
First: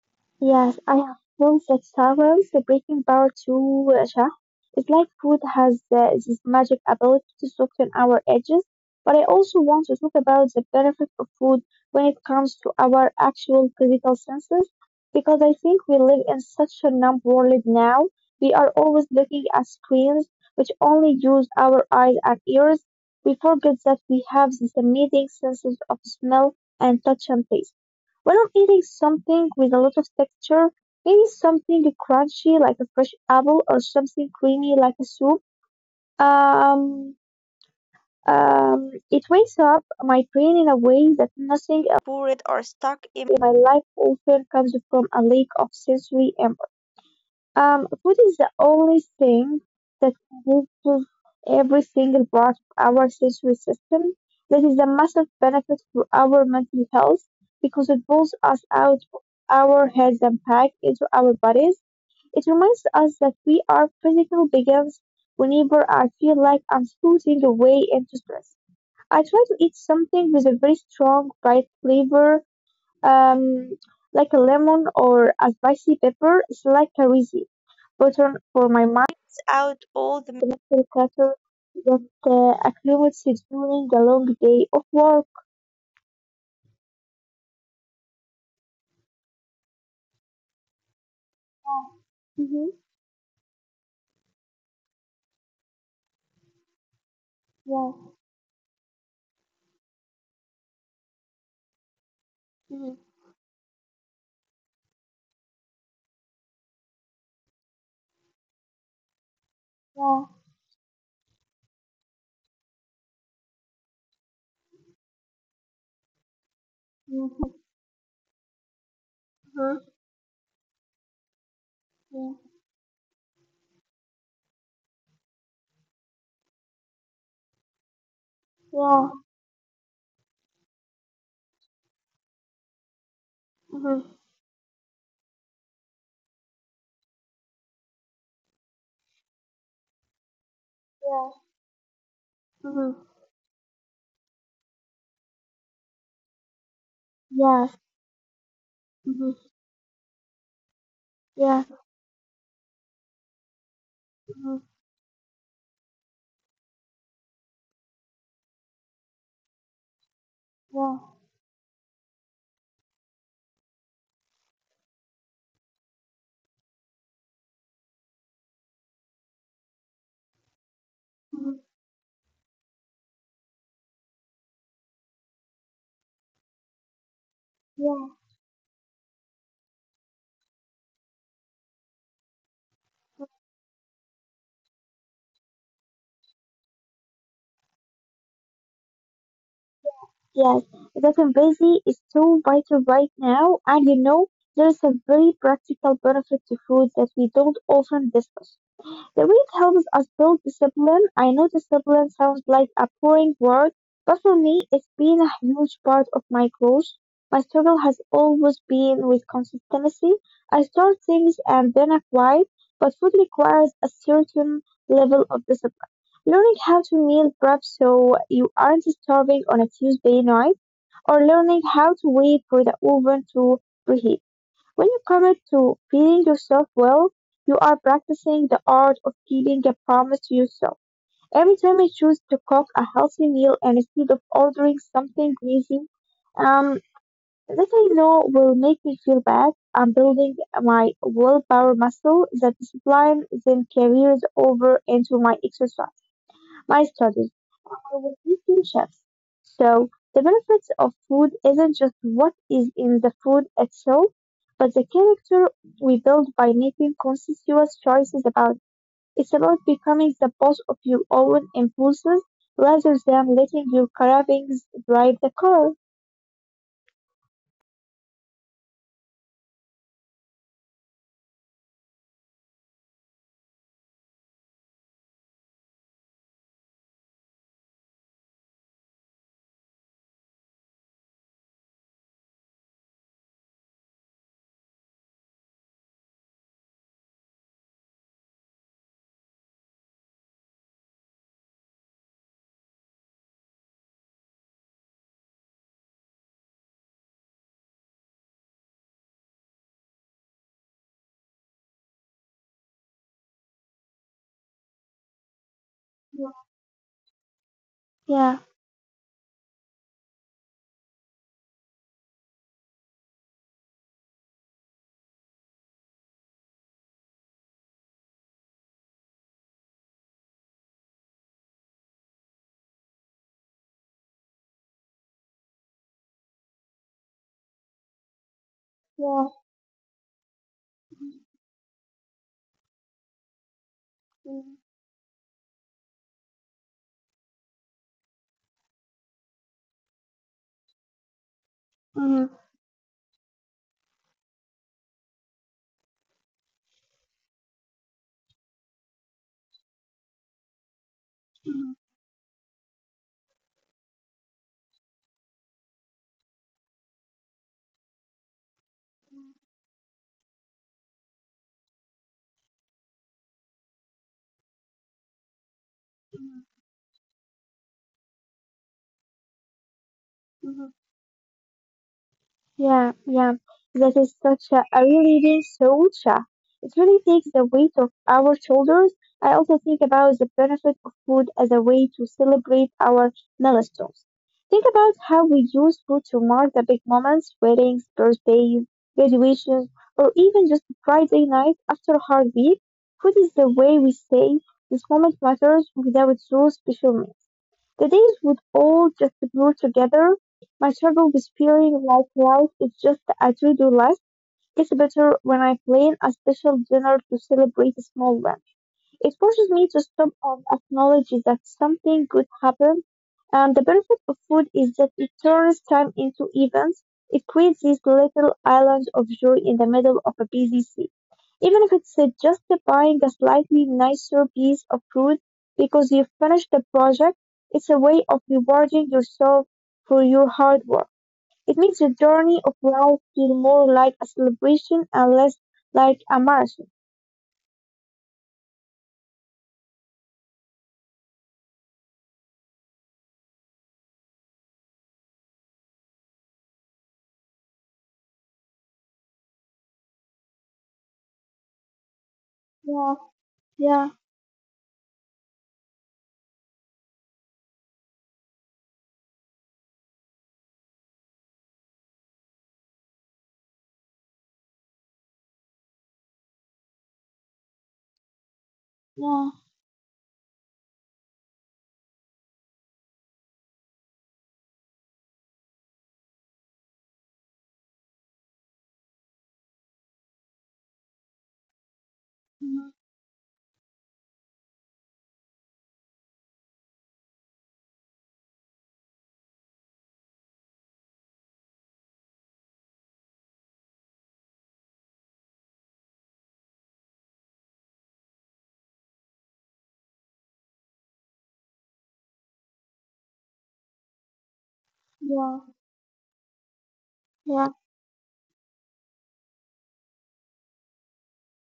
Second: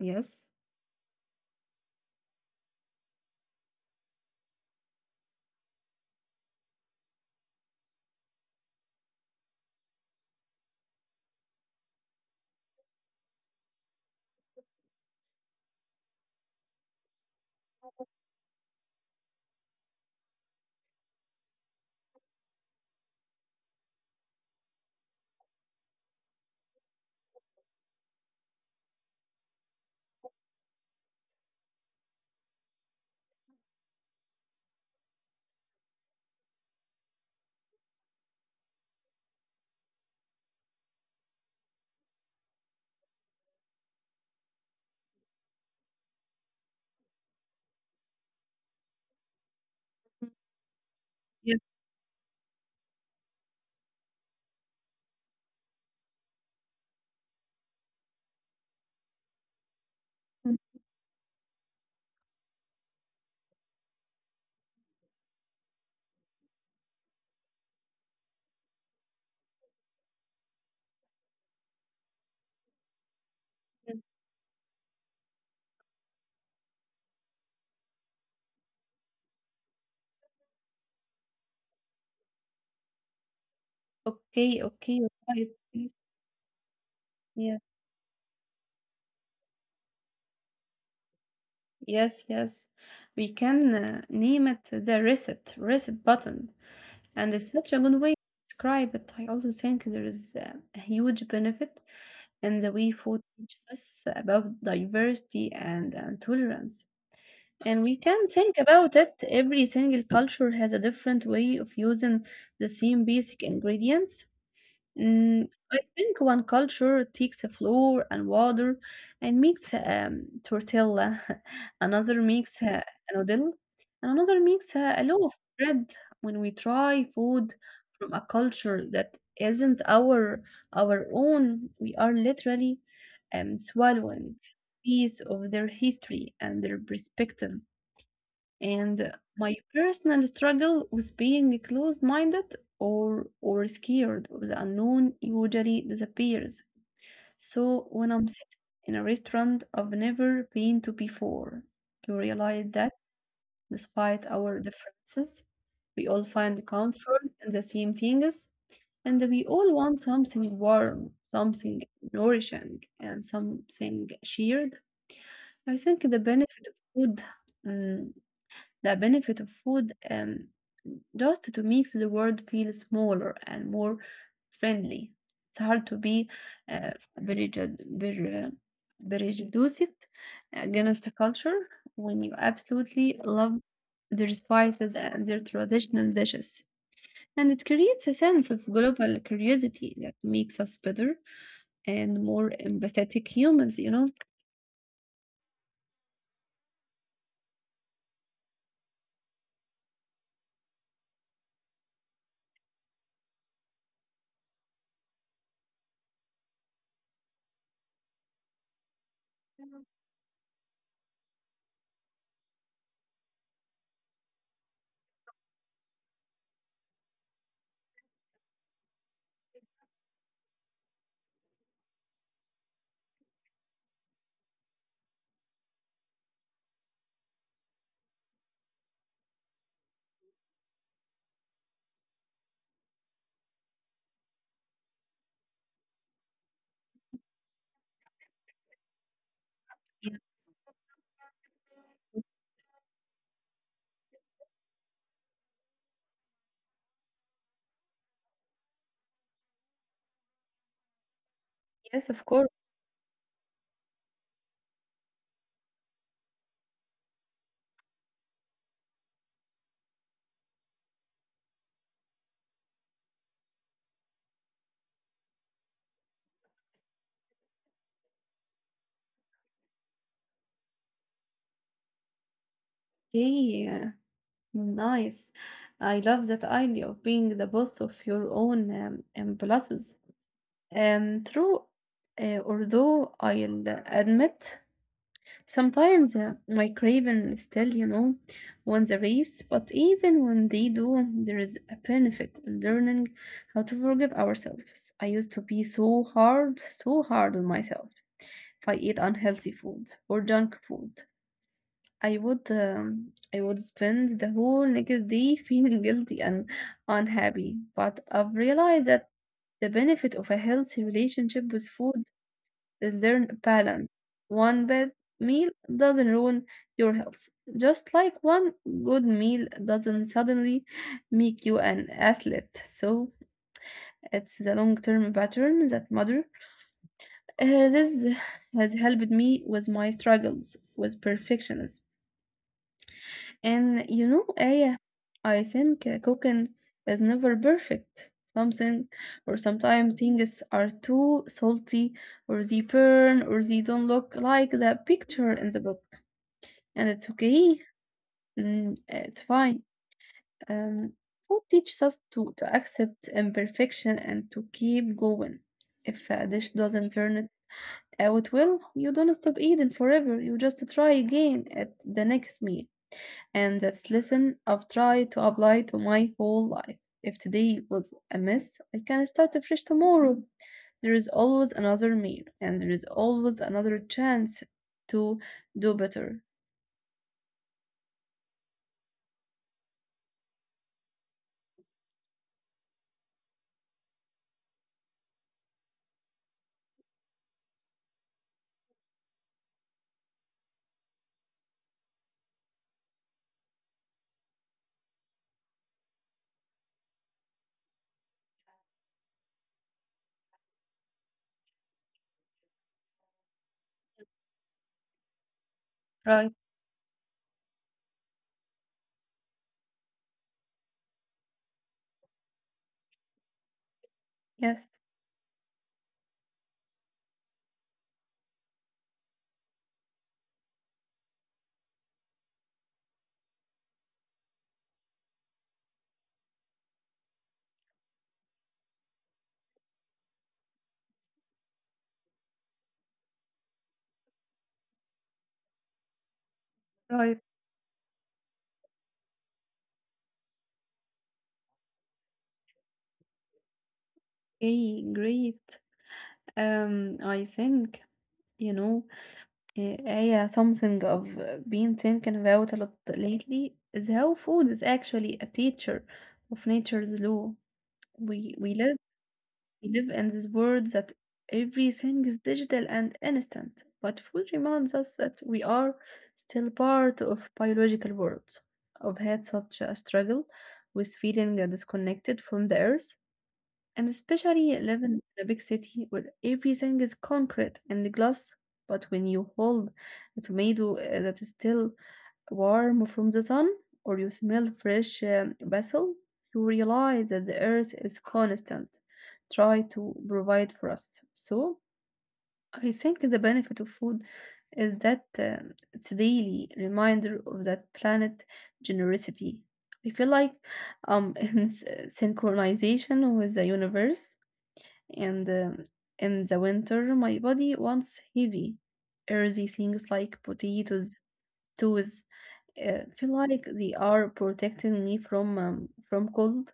Yes.
Yes, I have flown 6 hours. The breaking power to Russia. It's like food has this magic ability to soften our edges. But I also want to talk about the benefit of food when it comes to our actual physical senses, because I think we live in such a numb world now. We are always looking at screens, which only use our eyes and ears. We forget that we have these amazing senses of smell and touch and taste. When I'm eating something with a lot of texture, maybe something crunchy like a fresh apple or something creamy like a soup, um, it wakes up my brain in a way that nothing else poured or stuck in my life often comes from a lack of sensory input.
Mm,
Food is the only
yes,
thing that reaches every single part of our sensory system. That is a massive benefit for our mental health because it
mm,
pulls us out of our heads and back into our bodies. It reminds us that we are physical beings whenever I feel like I'm floating away into stress. I try to eat something with a very strong,
yes.
bright flavor, um, like a lemon or a spicy pepper is like a recipe button for my mind, the mental
Okay, okay, you're
clutter
right. Yes,
that
yes,
accumulates during a long day of work.
yes, yes. We can name it the reset button. And it's such a good
Mm-hmm.
way to describe it. I also think there is a huge benefit in the way
Yeah.
food teaches us about diversity and tolerance. And we
Mm-hmm.
can think about it. Every single culture has a different way of using the same basic ingredients.
Yeah.
Mm, I think one culture takes the flour and water and makes tortilla, <laughs> another makes
Mm-hmm.
a noodle, and another makes
Yeah.
a loaf of bread. When we try food
Yeah.
from a culture that isn't our own, we are literally swallowing piece of their history and their perspective.
Mm-hmm.
And
Yeah. Mm-hmm.
my personal struggle with being closed-minded or scared of the unknown usually
Yeah.
disappears. So when
Mm-hmm.
I'm sitting in a restaurant I've never been to before, you realize that despite our differences, we all find
Yeah.
comfort in the same things, and we all
Mm-hmm.
want something warm, something nourishing, and something shared. I think
Yeah.
the benefit of food mm, the benefit of food just to make the world feel smaller and more friendly. It's hard to be
Mm-hmm.
uh, very, ju- very, uh, very judiced against the culture when you
Yeah.
absolutely love their spices and their traditional dishes. And it creates a sense of global curiosity that makes us better and more empathetic humans, you know?
Yes, that I'm busy is so vital right now, and you know, there is a very practical benefit to food that we don't often discuss. The way it helps us build discipline, I know discipline sounds like a boring word, but for me, it's been a huge part of my growth. My struggle has always been with consistency. I start things and then I quit, but food requires a certain level of discipline. Learning how to meal prep so you aren't starving on a Tuesday night or learning how to wait for the oven to preheat. When you commit to feeding yourself well, you are practicing the art of keeping a promise to yourself. Every time I choose to cook a healthy meal and instead of ordering
Yeah.
something greasy, um, that I know will make me feel bad, I'm building my willpower muscle that discipline then carries over into my exercise,
Yes,
my
of course.
studies over 15 chefs. So the benefits of food isn't just what is in the food itself, but the character we build by making conscious choices about it. It's about becoming the boss of your own impulses rather than letting your cravings drive the car.
Okay. Nice. I love that idea of being the boss of your own impulses. True, although I'll admit sometimes my craving still, you know, won the race, but even when they do, there is a benefit in learning how to forgive ourselves. I used to be so hard on myself if I eat unhealthy food or junk food. I would spend the whole next day <laughs> feeling guilty and unhappy, but I've realized that the benefit of a healthy relationship with food is learn
Yeah.
balance. One bad meal doesn't ruin your health, just like one good meal doesn't suddenly make you an athlete. So it's the long-term pattern that matter. This has helped me with my struggles with perfectionism. And you know,
Yeah.
Aya, I think cooking is never perfect. Something or sometimes things are too salty, or they burn, or they don't look like the picture in the book. And it's okay, mm, it's fine. Um, food teaches us to accept imperfection and to keep going. If a dish doesn't turn out well, you don't stop eating forever. You just try again at the next meal, and that's lesson I've tried to apply to my whole life. If today was a mess, I can start afresh tomorrow. There is always another meal, and there is always another chance to do
Mhm.
better.
Yeah, yeah. That is such a relieving thought, Shah. It really takes the weight off our shoulders. I also think about the benefit of food as a way to celebrate our milestones. Think about how we use food to mark the big moments, weddings, birthdays, graduations, or even just Friday night after a hard week. Food is the way we say this moment matters without those special meals. The days would all just blur together. My struggle
Right.
with feeling like life is just as we do less gets better when I plan a special dinner to celebrate a small win. It forces
Yes.
me to stop and acknowledge that something good happened. And the benefit of food is that it turns time into events. It creates this little island of joy in the middle of a busy sea. Even if it's just buying a slightly nicer piece of fruit because you finished the project, it's a way of rewarding yourself for your hard work. It makes the
Right.
journey of life feel more like a celebration and less like a marathon.
Okay. Great. I think, you know, uh, yeah, something I've been thinking about a lot lately is how food is actually a teacher of nature's law.
Yeah,
We we live
yeah,
We live in this world that everything is digital and instant, but food reminds us that we are still part of biological worlds. I've had such a struggle with feeling disconnected from the earth and
yeah.
especially live in a big city where everything is concrete and glass. But when you hold a tomato that is still warm from the sun, or you smell fresh basil, you realize that the earth is constant, try to provide for us. So I think the benefit of food is that it's a daily reminder of that planet generosity. I feel like um <laughs> in s- synchronization with the universe and in the winter, my body wants heavy, earthy things like
Yeah,
potatoes, stews.
yeah,
Feel like they are protecting me from cold.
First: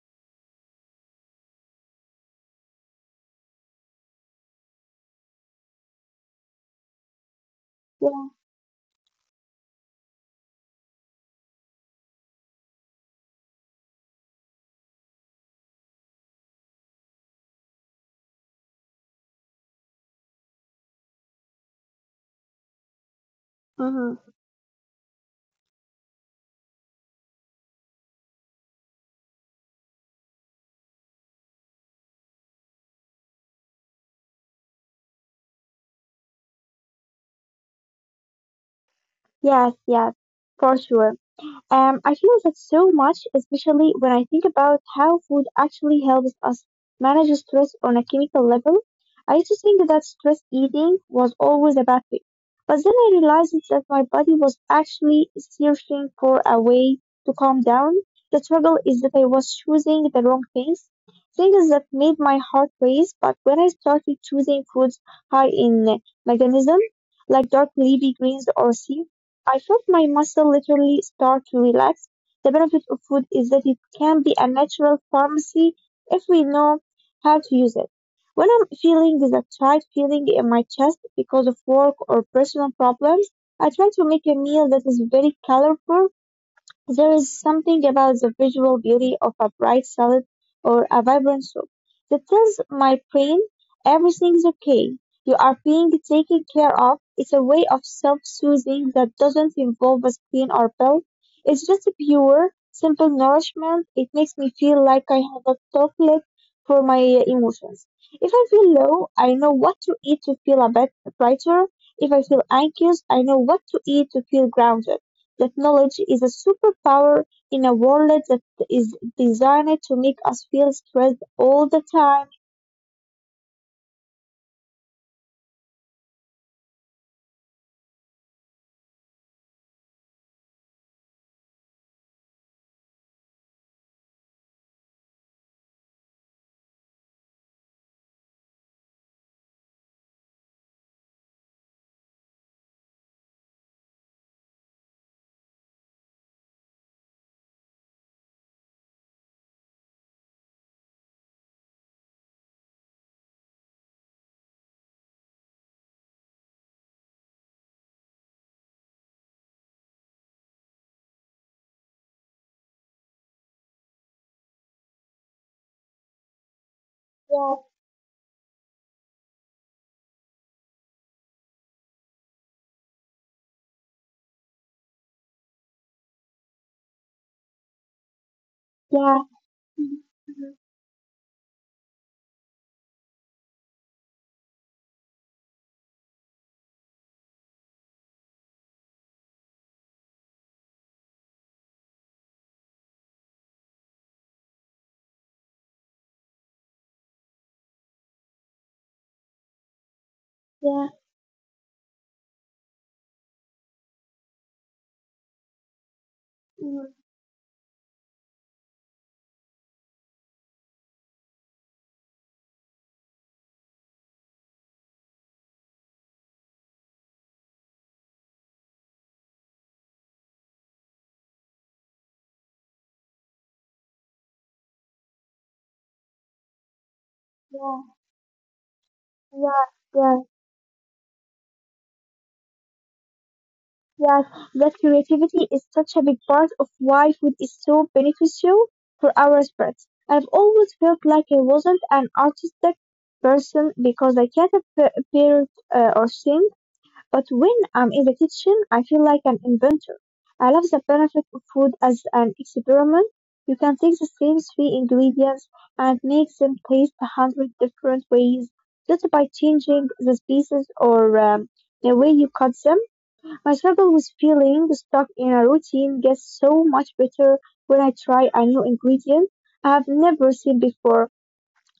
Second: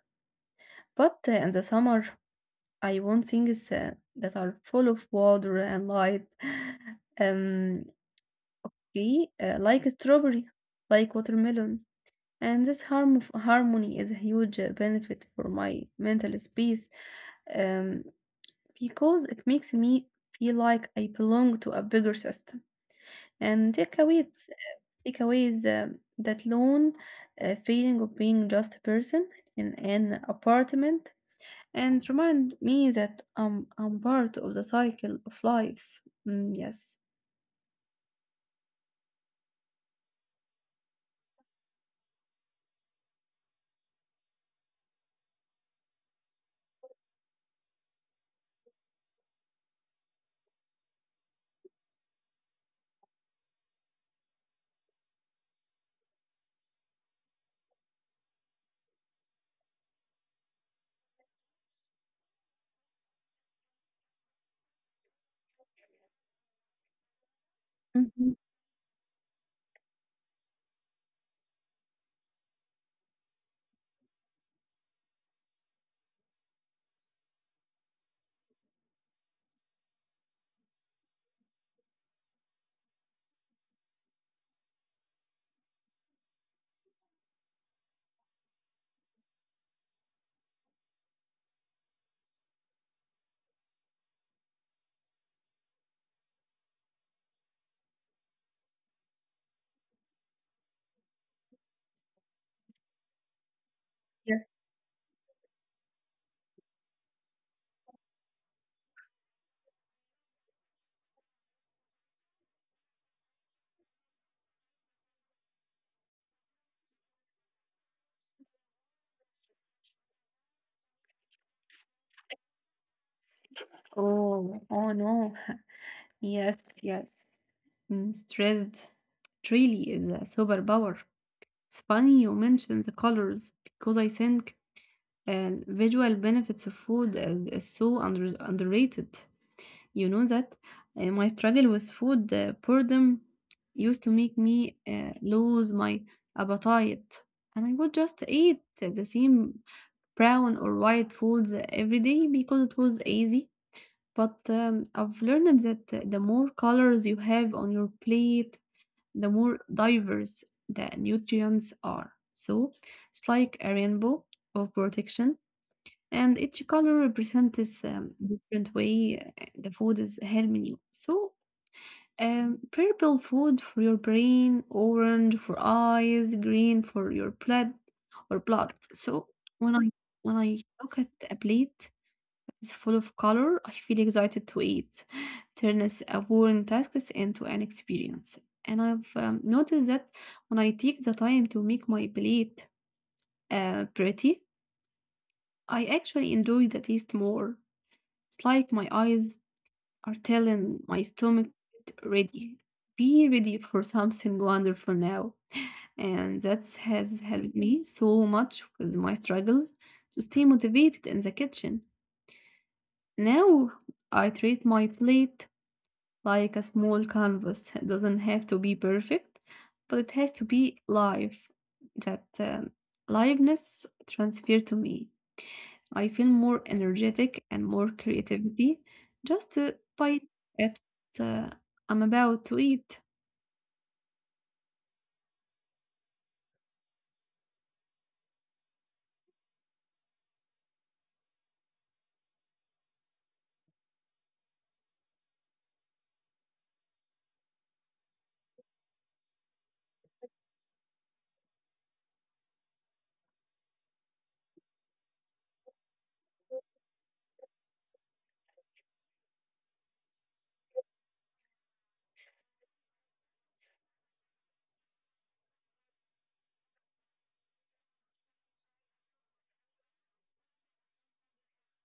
But in the summer, I want things that are full of water and light. <sighs> <laughs> Um,
yeah.
okay, like strawberry, like watermelon. And this harmony is a huge benefit for my mental space. Um, because it makes me feel like I belong to a bigger system. And
Uh-huh.
takeaways that lone feeling of being just a person in an apartment, and remind me that I'm part of the cycle of life. Mm, yes.
Yes, yes, for sure. I feel that so much, especially when I think about how food actually helps us manage stress on a chemical level. I used to think that stress eating was always a bad thing, but then I realized that my body was actually searching for a way to calm down. The struggle is that I was choosing the wrong things, things that made my heart race. But when I started choosing foods high in magnesium, like dark leafy
Mhm.
greens or seafood, I felt my muscle literally start to relax. The benefit of food is that it can be a natural pharmacy if we know how to use it. When I'm feeling the tight feeling in my chest because of work or personal problems, I try to make a meal that is very colorful. There is something about the visual beauty of a bright salad or a vibrant soup that tells my brain everything's okay. You are being taken care of. It's a way of self-soothing that doesn't involve a screen or pill. It's just pure, simple nourishment. It
Yes.
makes me feel like I have a chocolate for my emotions. If I feel low, I know what to eat to feel a bit brighter. If I feel anxious, I know what to eat to feel grounded. That knowledge is a superpower in a world that is designed to make us feel stressed all the time.
Oh, oh no. Yes, yes. Mm, stressed really is a superpower. It's funny you mentioned the colors because I think visual benefits of food is so underrated. You know that my struggle with food boredom used to make me lose my appetite, and I would just eat the same brown or white foods every day because it was easy. But I've learned that the more colors you have on your plate, the more diverse the nutrients are. So it's like a rainbow of protection, and each color represents
Yeah,
different way the food is helping you. So purple food for your brain, orange for eyes, green for your blood or blood. So
yeah,
when I when I
yeah,
look at a plate is full of color, I feel excited to eat. Turns a boring task into an experience. And I've noticed that when I take the time to make my plate pretty, I actually enjoy the taste more. It's like my eyes are telling my
yeah,
stomach, "Get ready, be ready for something wonderful now." And that has helped me so much with my struggles to stay motivated in the kitchen. Now I treat my plate like a small canvas. It doesn't have to be perfect, but it has to be live. That liveness transfer to me. I feel more energetic and more creativity just
yeah,
by
yeah,
it. Uh, I'm about to eat.
yes. That creativity is such a big part of why food is so beneficial for our spirits. I've always felt like I wasn't an artistic person because I can't appear or sing. But when I'm in the kitchen, I feel like an inventor. I love the benefit of food as an experiment. You can take the same 3 ingredients and make them taste 100 different ways just by changing the species or the way you cut them. My struggle with feeling stuck in a routine gets so much better when I try a new ingredient I have never seen before.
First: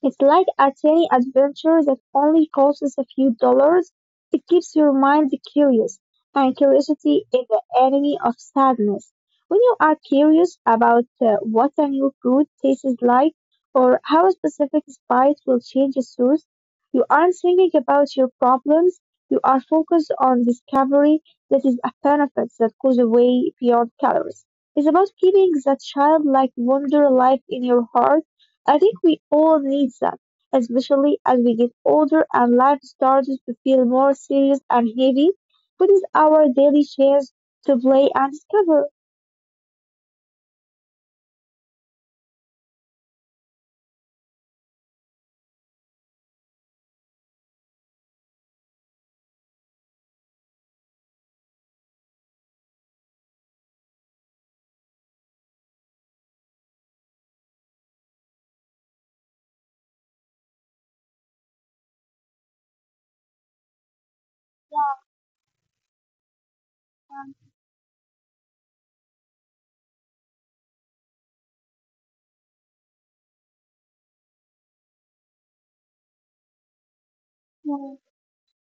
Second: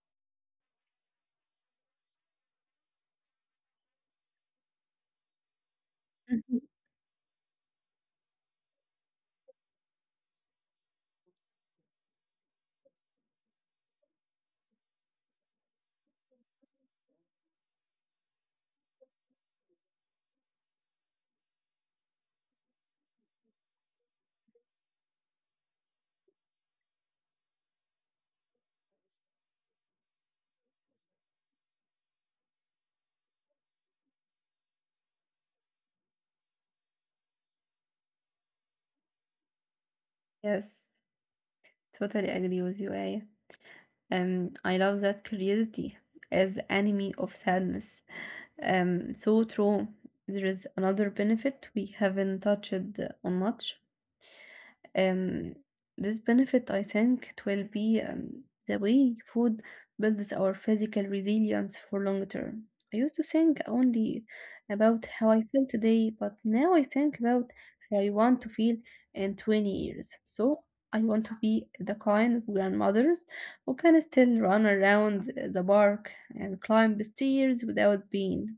It's like a tiny adventure that only costs a few dollars. It keeps your mind curious, and
Mhm.
curiosity is the enemy of sadness. When you are curious about what a new fruit tastes like or how a specific spice will change its taste, you aren't thinking about your problems. You are focused on discovery that is a benefit that goes way beyond calories. It's about keeping that childlike wonder alive in your heart. I think we all need that, especially as we get older and life starts to feel more serious and heavy. What is our daily chance to play and discover?
Yes, totally agree with you, Aya. I love that curiosity as the enemy of sadness. So true. There is another benefit we haven't touched on much. Um, this benefit, I think, it will be the way food builds our physical resilience for long term. I used to think only about how I feel today, but now I think about how I want to feel in 20 years. So I want to be the kind of grandmothers who can still run around the park and climb the stairs without pain.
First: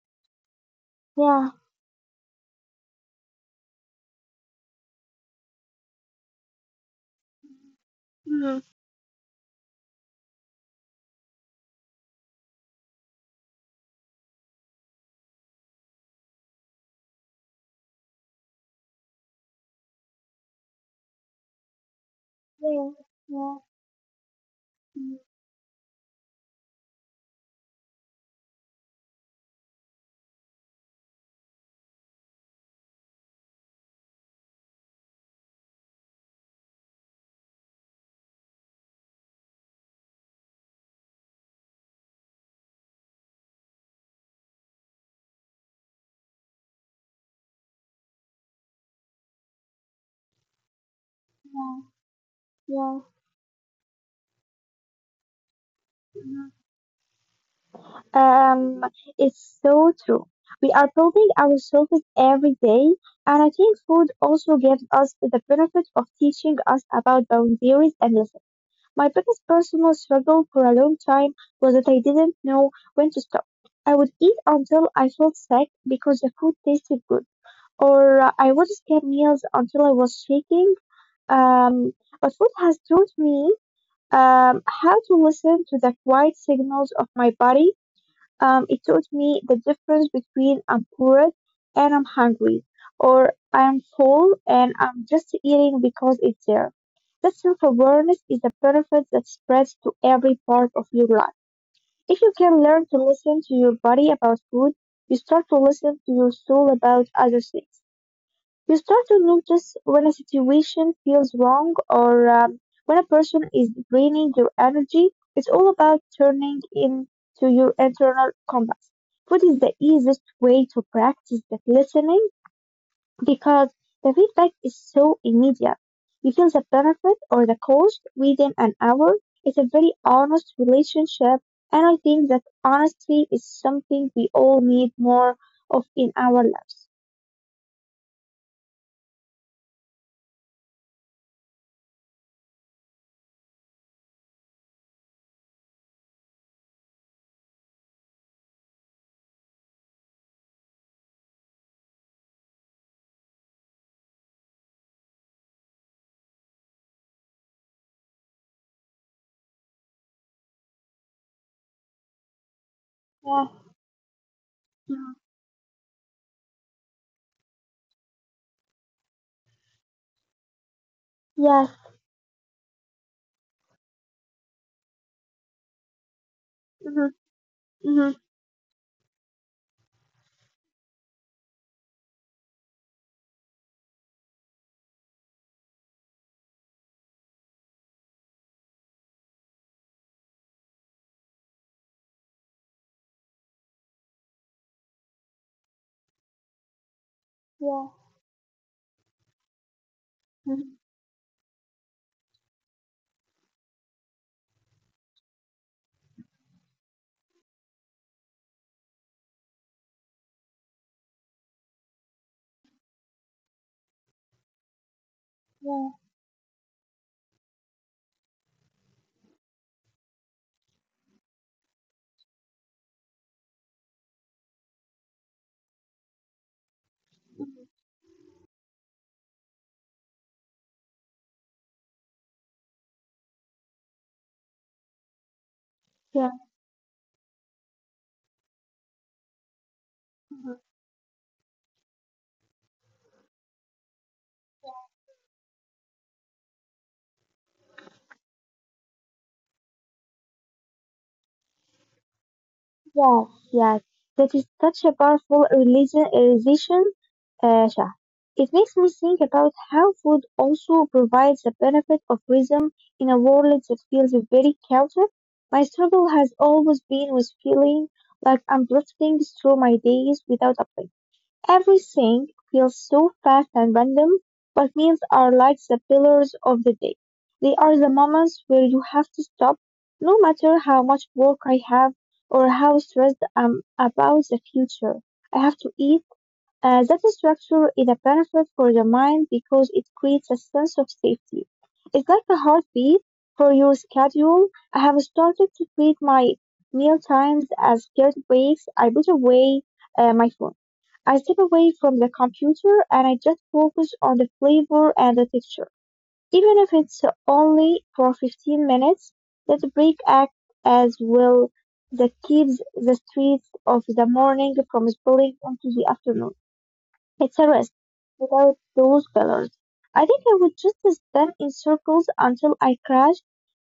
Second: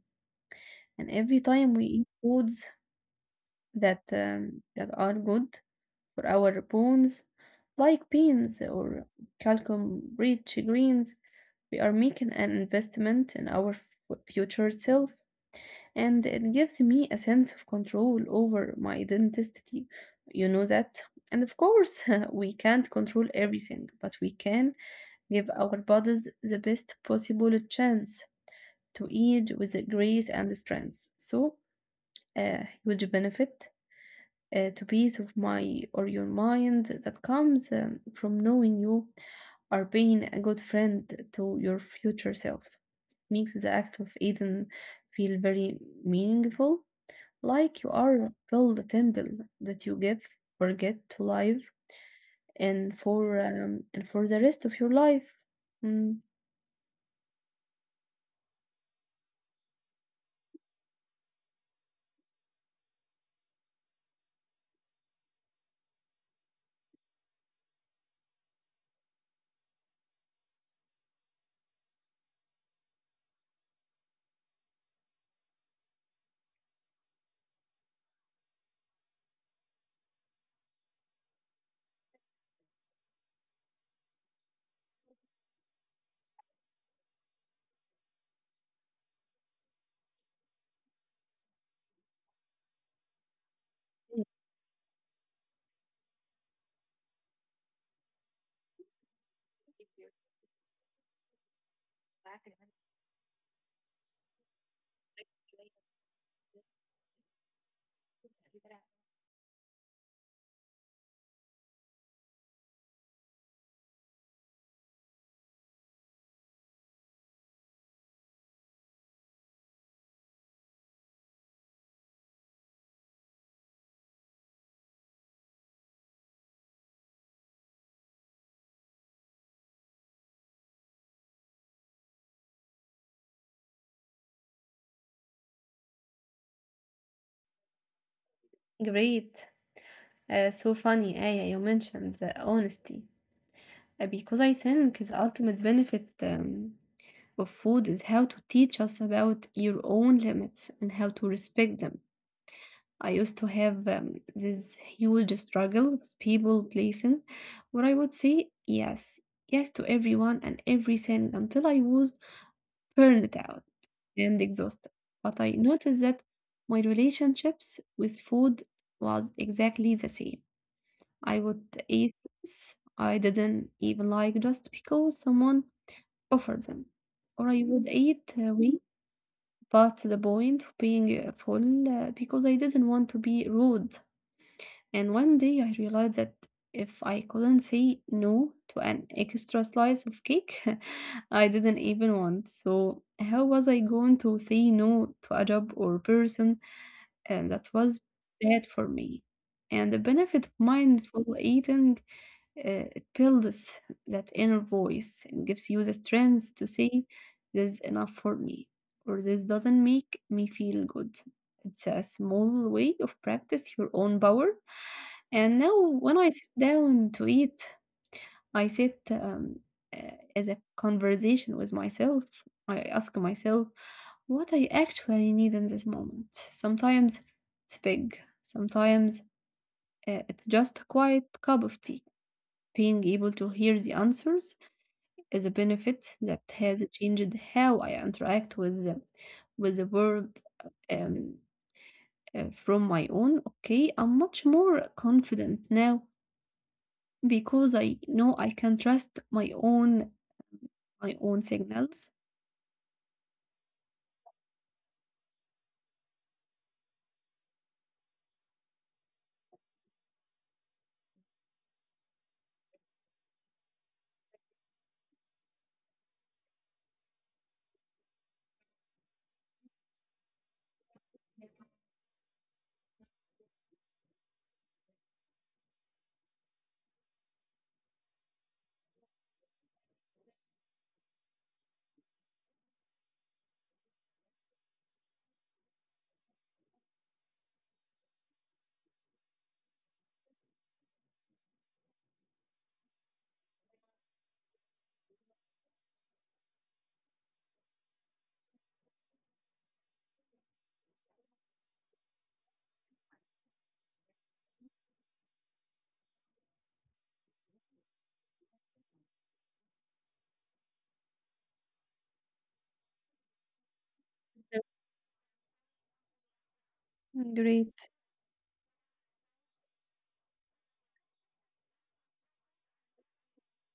And every
Yeah.
time we eat foods that that are good for our bones, like beans
Mhm.
or calcium rich greens, we are making an investment in our future self, and it gives me a sense of control over my identity. You know that. And of course, <laughs> we can't control everything, but we can give our bodies the best possible chance to age with grace and strength. So, a huge benefit to peace of my or your mind that comes from knowing you are being a good friend to your future self. Makes the act of Eden feel very meaningful, like you are build a temple that you give or get to live and for the rest of your life. Mm.
Um, it's so true. We are building ourselves every day, and I think food also gives us the benefit of teaching us about boundaries and my biggest personal struggle for a long time was that I didn't know when to stop. I would eat until I felt sick because the food tasted good, or I would skip meals until I was shaking. Um, but food has taught me how to listen to the quiet signals of my body. It taught me the difference between I'm poor and I'm hungry, or I'm full and I'm just eating because it's there. That self awareness is a benefit that spreads to every part of your life. If you can learn to listen to your body about food, you start to listen to your soul about other things. You start to notice when a situation feels wrong, or when a person is draining your energy. It's all about turning into your internal compass. Food is the easiest way to practice that listening because the feedback is so immediate. You feel the benefit or the cost within an hour. It's a very honest relationship, and I think that honesty is something we all need more of in our lives.
Great. So funny, Aya, you mentioned the honesty. Because I think the ultimate benefit of food is how to teach us about your own limits and how to respect them. I used to have this huge struggle with people pleasing, where I would say yes to everyone and everything until I was burned out
Yeah.
and exhausted. But I noticed that my relationships with food was exactly the same. I would
Yeah.
eat things I didn't even like just because someone Offer them,
Yes.
or I would
Mhm.
eat we past the point of being full because I didn't want to be rude. And one day I realized that if I couldn't say no to an extra slice of cake <laughs> I didn't even want. So how was I going to say no to a job or person and that
Yeah.
was bad for me. And the benefit of
Mhm.
mindful eating, it builds that inner voice and gives you the strength to say, this is enough for me, or this doesn't make me feel good. It's a small way of practice your own power. And now,
Yeah.
when I sit down to eat, I sit uh, as a conversation with myself. I ask myself, what I actually need in this moment. Sometimes
Mhm.
it's big, sometimes it's just a quiet cup of tea. Being able to hear the answers is a benefit
Yeah.
that has changed how I interact with with the world
Mhm.
um, from my own. Okay, I'm much more confident now because I know I can trust my own signals.
Yes. Yes. That is such a powerful religion. Religion. Shah. It makes me think about how food also provides the benefit of rhythm in a world that feels very chaotic. My struggle has always been with feeling like I'm drifting through my days without a plan. Everything feels so fast and random, but meals are like the pillars of the day. They are the moments where you have to stop, no matter how much work I have or how stressed I'm about the future. I have to eat. That structure is a benefit for the mind because it creates a sense of safety. It's like a heartbeat for your schedule. I have started to treat my meal times as guilt breaks. I put away my phone. I step away from the computer and I just focus on the flavor and the texture. Even if it's only for 15 minutes, that break acts as well that keeps the streets of the morning from spilling into the afternoon. It's a
Great.
rest without those pillars. I think I would just spin in circles until I crash.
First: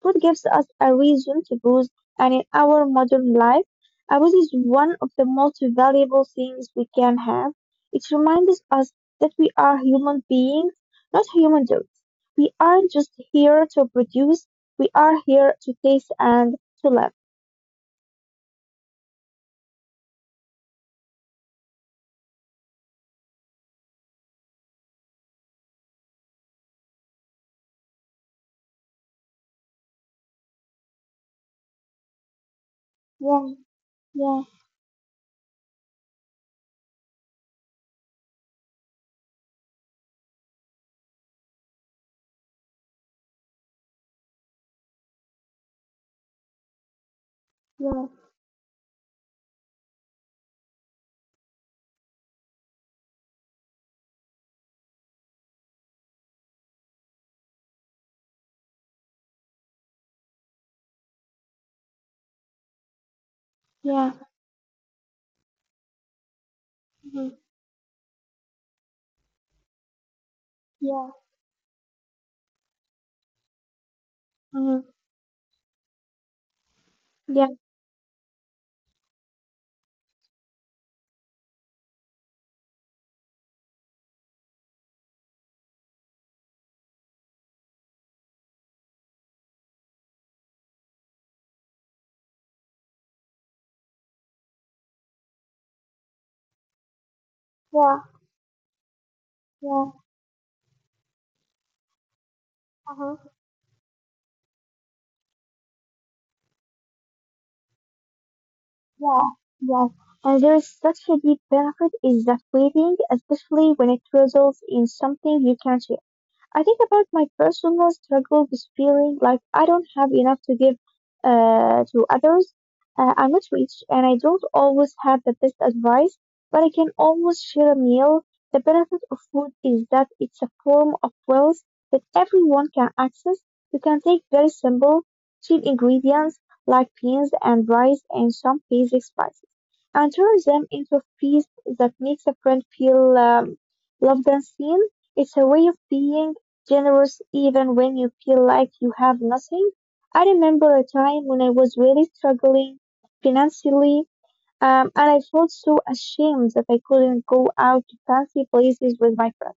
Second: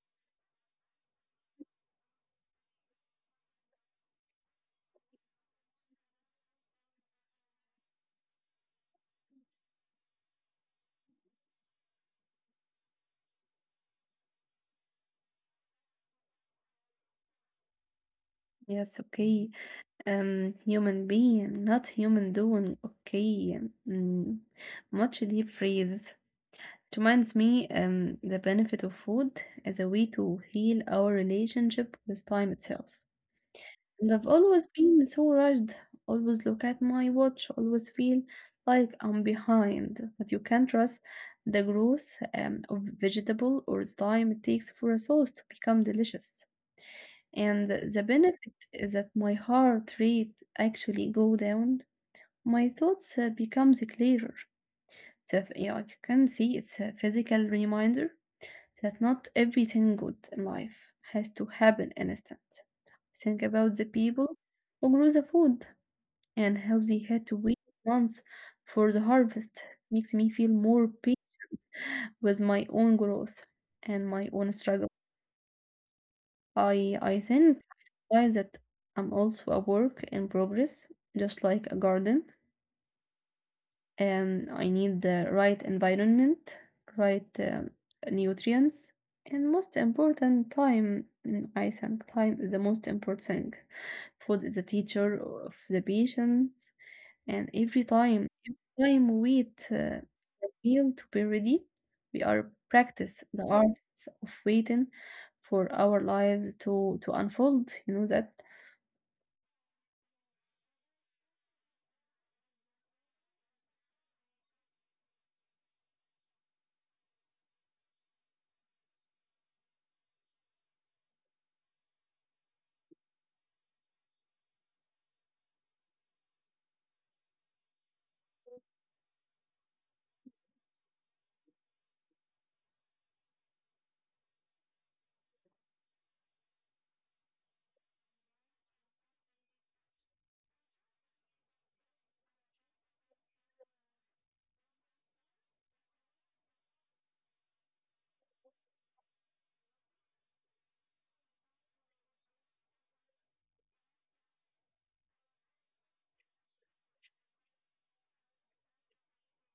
Food gives us a reason to booze, and in our modern life, a booze is one of the most valuable things we can have. It reminds us that we are human beings, not human dogs. We aren't just here to produce, we are here to taste and to love.
Yes. Okay. Human being, not human doing. Okay. Mm. Much deep freeze. It reminds me the benefit of food as a way to heal our relationship with time itself.
Yeah,
And I've
yeah,
always been so rushed, always look at my watch, always feel like I'm behind. But you can't trust the growth of vegetable or the time it takes for a sauce to become delicious. And
yeah,
the benefit is that my heart rate actually go down. My thoughts becomes clearer. So yeah, I can see it's a physical reminder that not everything good in life has to happen instant. Think about the
yeah,
people who grow the food and how they had
mhm,
to wait months for the harvest. Makes me feel more
yeah,
patient with my own growth and my own struggle.
mhm,
I I
yeah,
think I that I'm also a work in progress, just like a garden. And I need the right environment, right nutrients, and most important time. Mm, I think time is the most important thing. Food is the teacher of the patient and
yeah,
every time we wait
yeah.
the meal to be ready, we are
Uh-huh.
practice the art of waiting for our lives to unfold. You know that.
Yeah, yeah. And there is such a deep benefit in that waiting, especially when it results in something you can change. I think about my personal struggle with feeling like I don't have enough to give to others. I'm not rich and I don't always have the best advice, but I can always share a meal. The benefit of food is that it's a form of wealth that everyone can access. You can take very simple, cheap ingredients like beans and rice and some basic spices and turn them into a feast that makes a friend feel loved and seen. It's a way of being generous even when you feel like you have nothing. I remember a time when I was really struggling financially, and I felt so ashamed that I couldn't go out to fancy places with my friends.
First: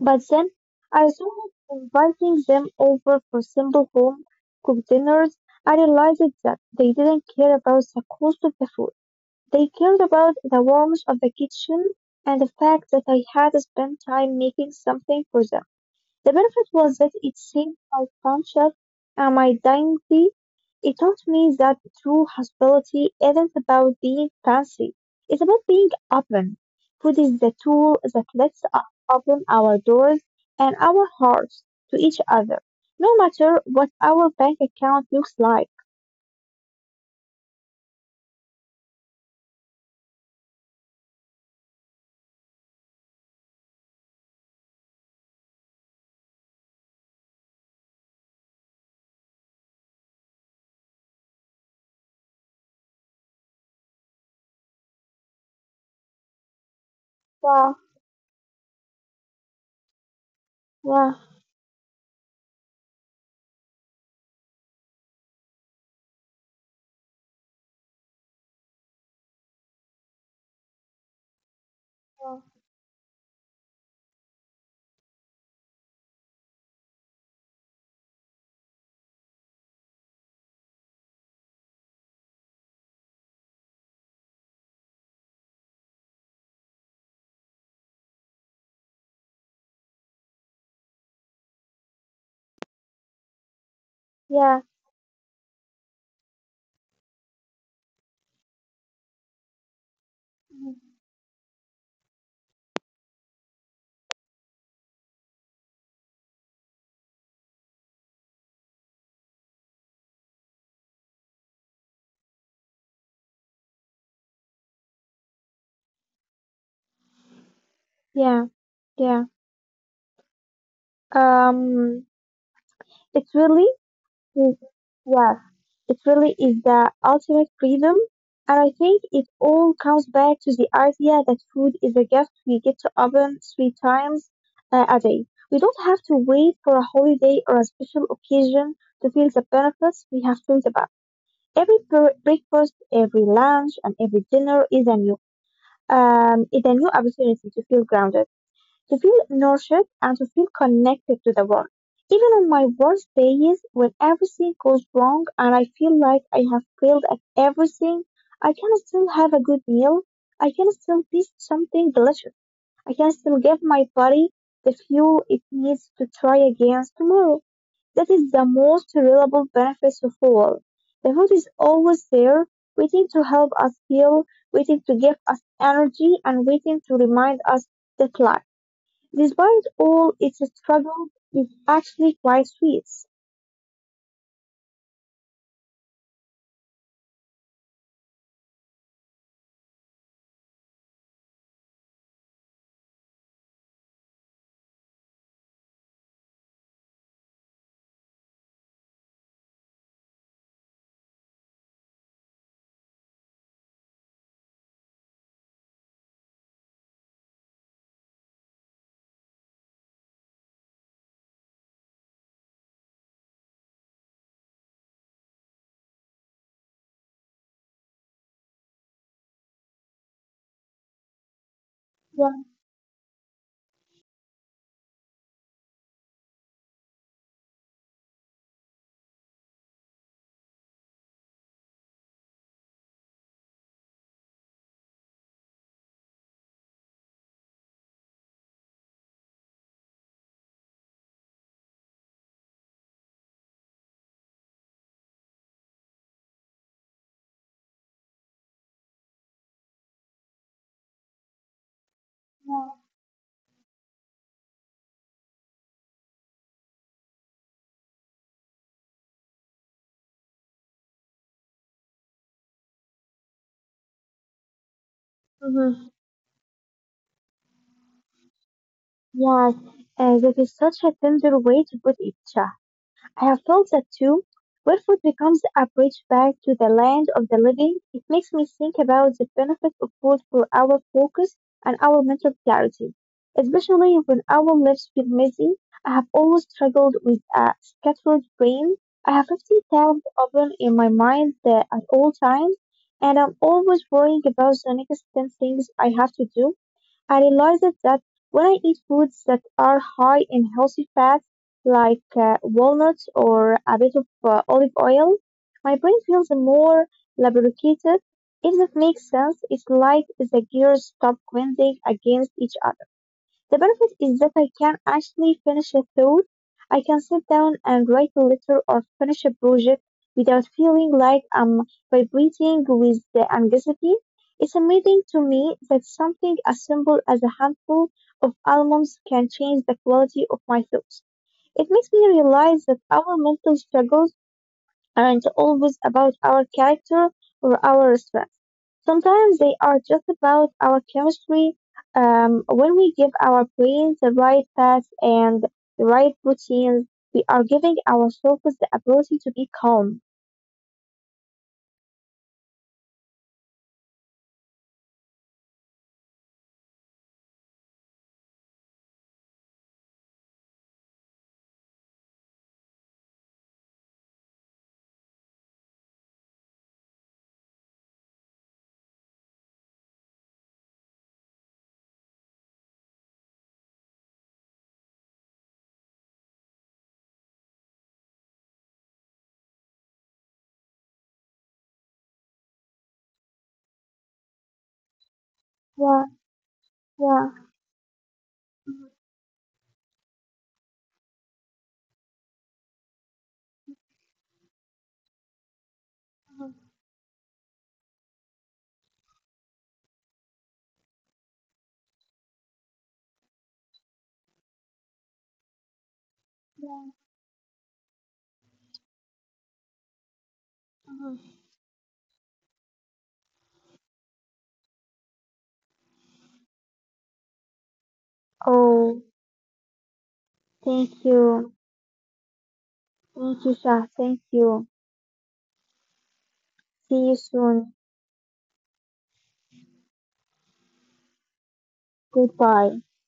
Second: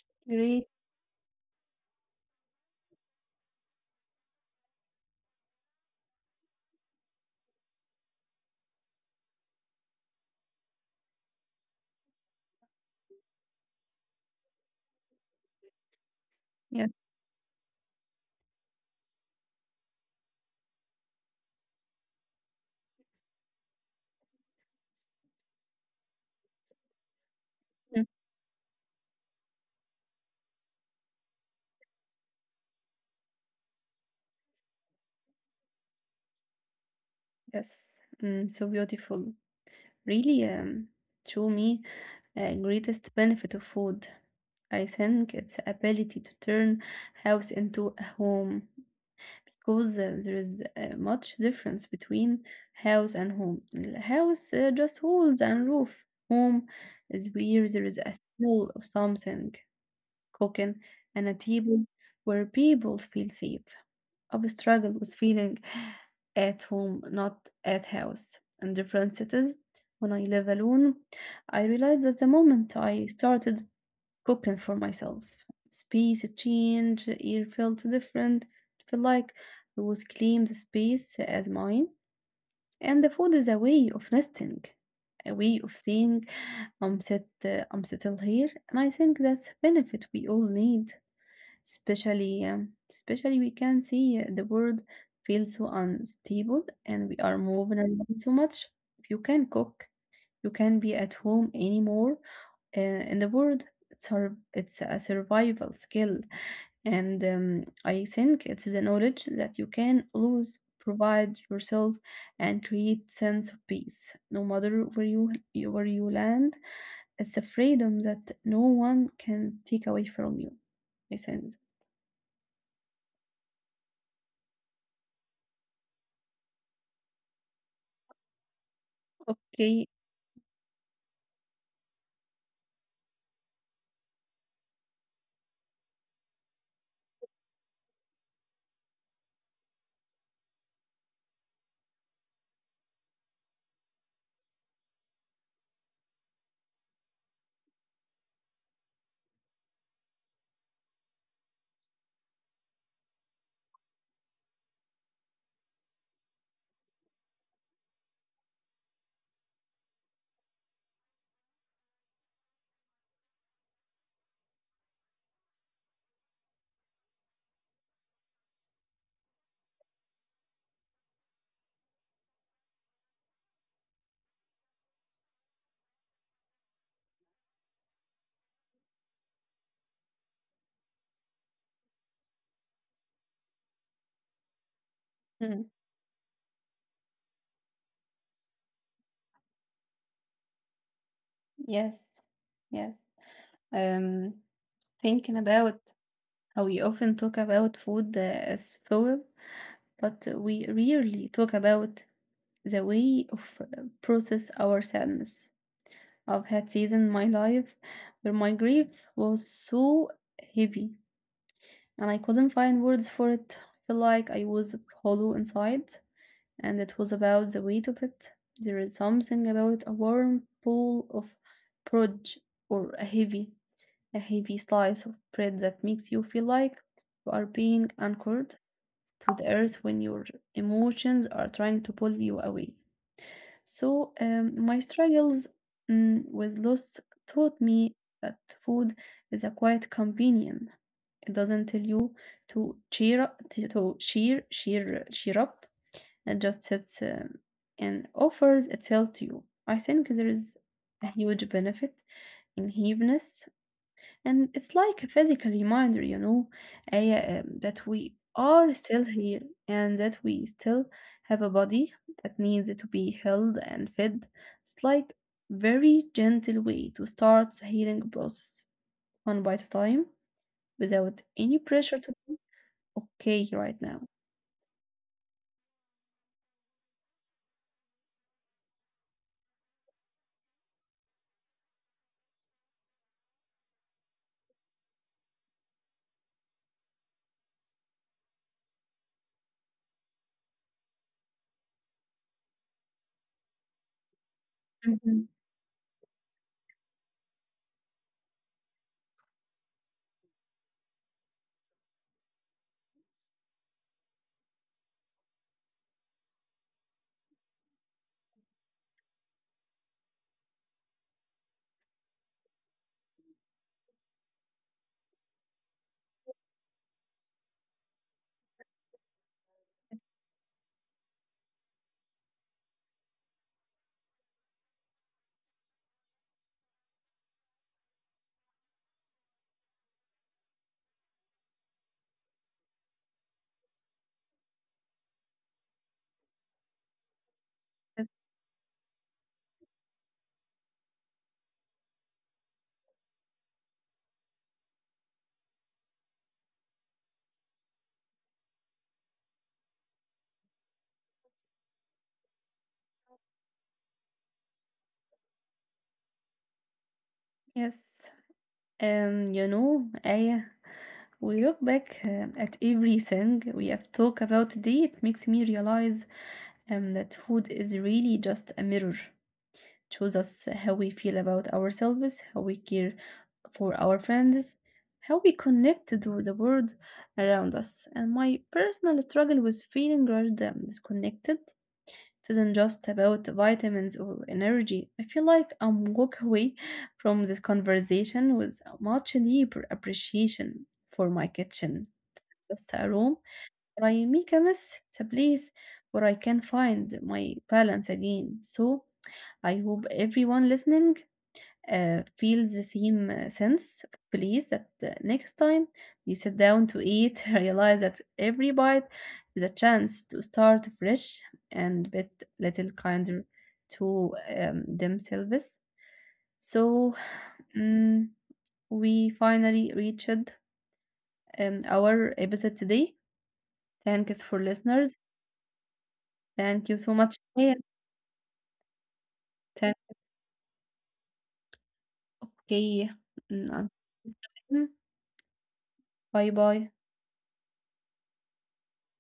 But then
Great.
I started inviting them over for simple home cooked dinners. I realized that they didn't care about the cost of the food. They cared about the warmth of the kitchen and the fact that I had spent time making something for them. The benefit
Yes.
was that it saved my friendship and my dignity. It taught me that true hospitality isn't about being fancy. It's about being open. Food is the tool
Mm.
that lets us open our doors and our hearts to each other, no matter what our bank account looks like.
Yes. Mm, so beautiful. Really, to me, greatest benefit of food. I think it's ability to turn house into a home, because there is much difference between house and home. The House just walls and roof. Home is where
Yeah,
there is a smell of something cooking and a table where people feel safe. I struggle with feeling at home, not at house. In different cities, when I live alone, I realized that the moment I started cooking for myself. Space change, air felt so different. It felt like I was claiming the space as mine. And the food is a way of nesting, a way of saying, I'm set, I'm settled here. And I think that's a benefit we all need, especially we can see the world feels so unstable and we are
yeah,
moving
yeah,
around so much. If you can cook, you can't be at home anymore in the world. It's, her, it's a survival skill. And I think it's the knowledge that you can lose, provide yourself, and create sense of peace. No matter where you- where you land, it's a freedom that no one can take away from you. I sense.
yeah, yeah. Um, it's really.
Okay.
Yes, it really is the ultimate freedom. And I think it all comes back to the idea that food is a gift we get to open three times a day. We don't have to wait for a holiday or a special occasion to feel the benefits we have talked about. Every breakfast, every lunch, and every dinner is a new, opportunity to feel grounded, to feel nurtured and to feel connected to the world. Even on my worst days when everything goes wrong and I feel like I have failed at everything, I can still have a good meal. I can still taste something delicious. I can still give my body the fuel it needs to try again tomorrow. That is the most reliable benefit of all. The food is always there, waiting to help us heal, waiting to give us energy, and waiting to remind us that life, despite
Mm.
all its struggles, it's actually quite sweet.
Yes, yes. Um, thinking about how we often talk about food as fuel, but we rarely talk about the way of process our sadness. I've had seasons in my life where my grief was so heavy and I couldn't find words for it. I feel like I was hollow inside and it was about the weight of it. There is something about a warm pool of prod or a a heavy slice of bread that makes you feel like you are being
Yeah,
anchored to the earth when your emotions are trying to pull you away. So my struggles with loss taught me that food is a quiet companion. It doesn't tell you to cheer up, to cheer up. It just sits and offers itself to you. I think there is a huge benefit in heaviness. And it's like a physical reminder, you know, that we are still here and that we still have a body that needs to be held and fed. It's like very gentle way to start the healing process one bite at a time without any
mhm,
pressure to be okay right now.
yes, that is such a tender way to put it. I have felt that too. When food becomes a bridge back to the land of the living, it makes me think about the benefit of food for our focus and our mental clarity. Especially when our lives feel messy, I have always struggled with a scattered brain. I have
Mhm.
50 tabs open in my mind at all times, and I'm always worrying about the next 10 things I have to do. I realized that when I eat foods that are high in healthy fats, like walnuts or a bit of olive oil, my brain feels more lubricated. If that makes sense, it's like the gears stop grinding against each other. The benefit is that I can actually finish a thought. I can sit down and write a letter or finish a project without feeling like I'm vibrating with the anxiety. It's amazing to me that something as simple as a handful of almonds can change the quality of my thoughts. It makes me
Yes.
realize that our mental struggles aren't always about our character or our strength. Sometimes they are just about our chemistry. When we give our brains the right path and the right routines, we are giving ourselves the ability to be calm.
Yes. You know, I we look back at everything we have talked about today. It makes me realize that food is really just a mirror. Shows us how we feel about ourselves, how we care for our friends, how we connect to the world around us. And my personal struggle with feeling rushed and disconnected isn't just about vitamins or energy. I feel like I'm walk away from this conversation with a much deeper appreciation for my kitchen.
Yeah,
Just a room
yeah.
my Michamis, the place where I can find my balance again. So I hope everyone listening feels the same sense of belief that next time you sit down to eat, <laughs> realize that every bite is a chance to start fresh and bit little kinder to themselves. So mm, we finally reached our episode today. Thanks for
Oh,
listeners Thank you so
thank
much.
you.
Okay.
Thank you, Shah.
Thank
Thank you.
okay.
See you soon.
Mm, bye bye.
Goodbye.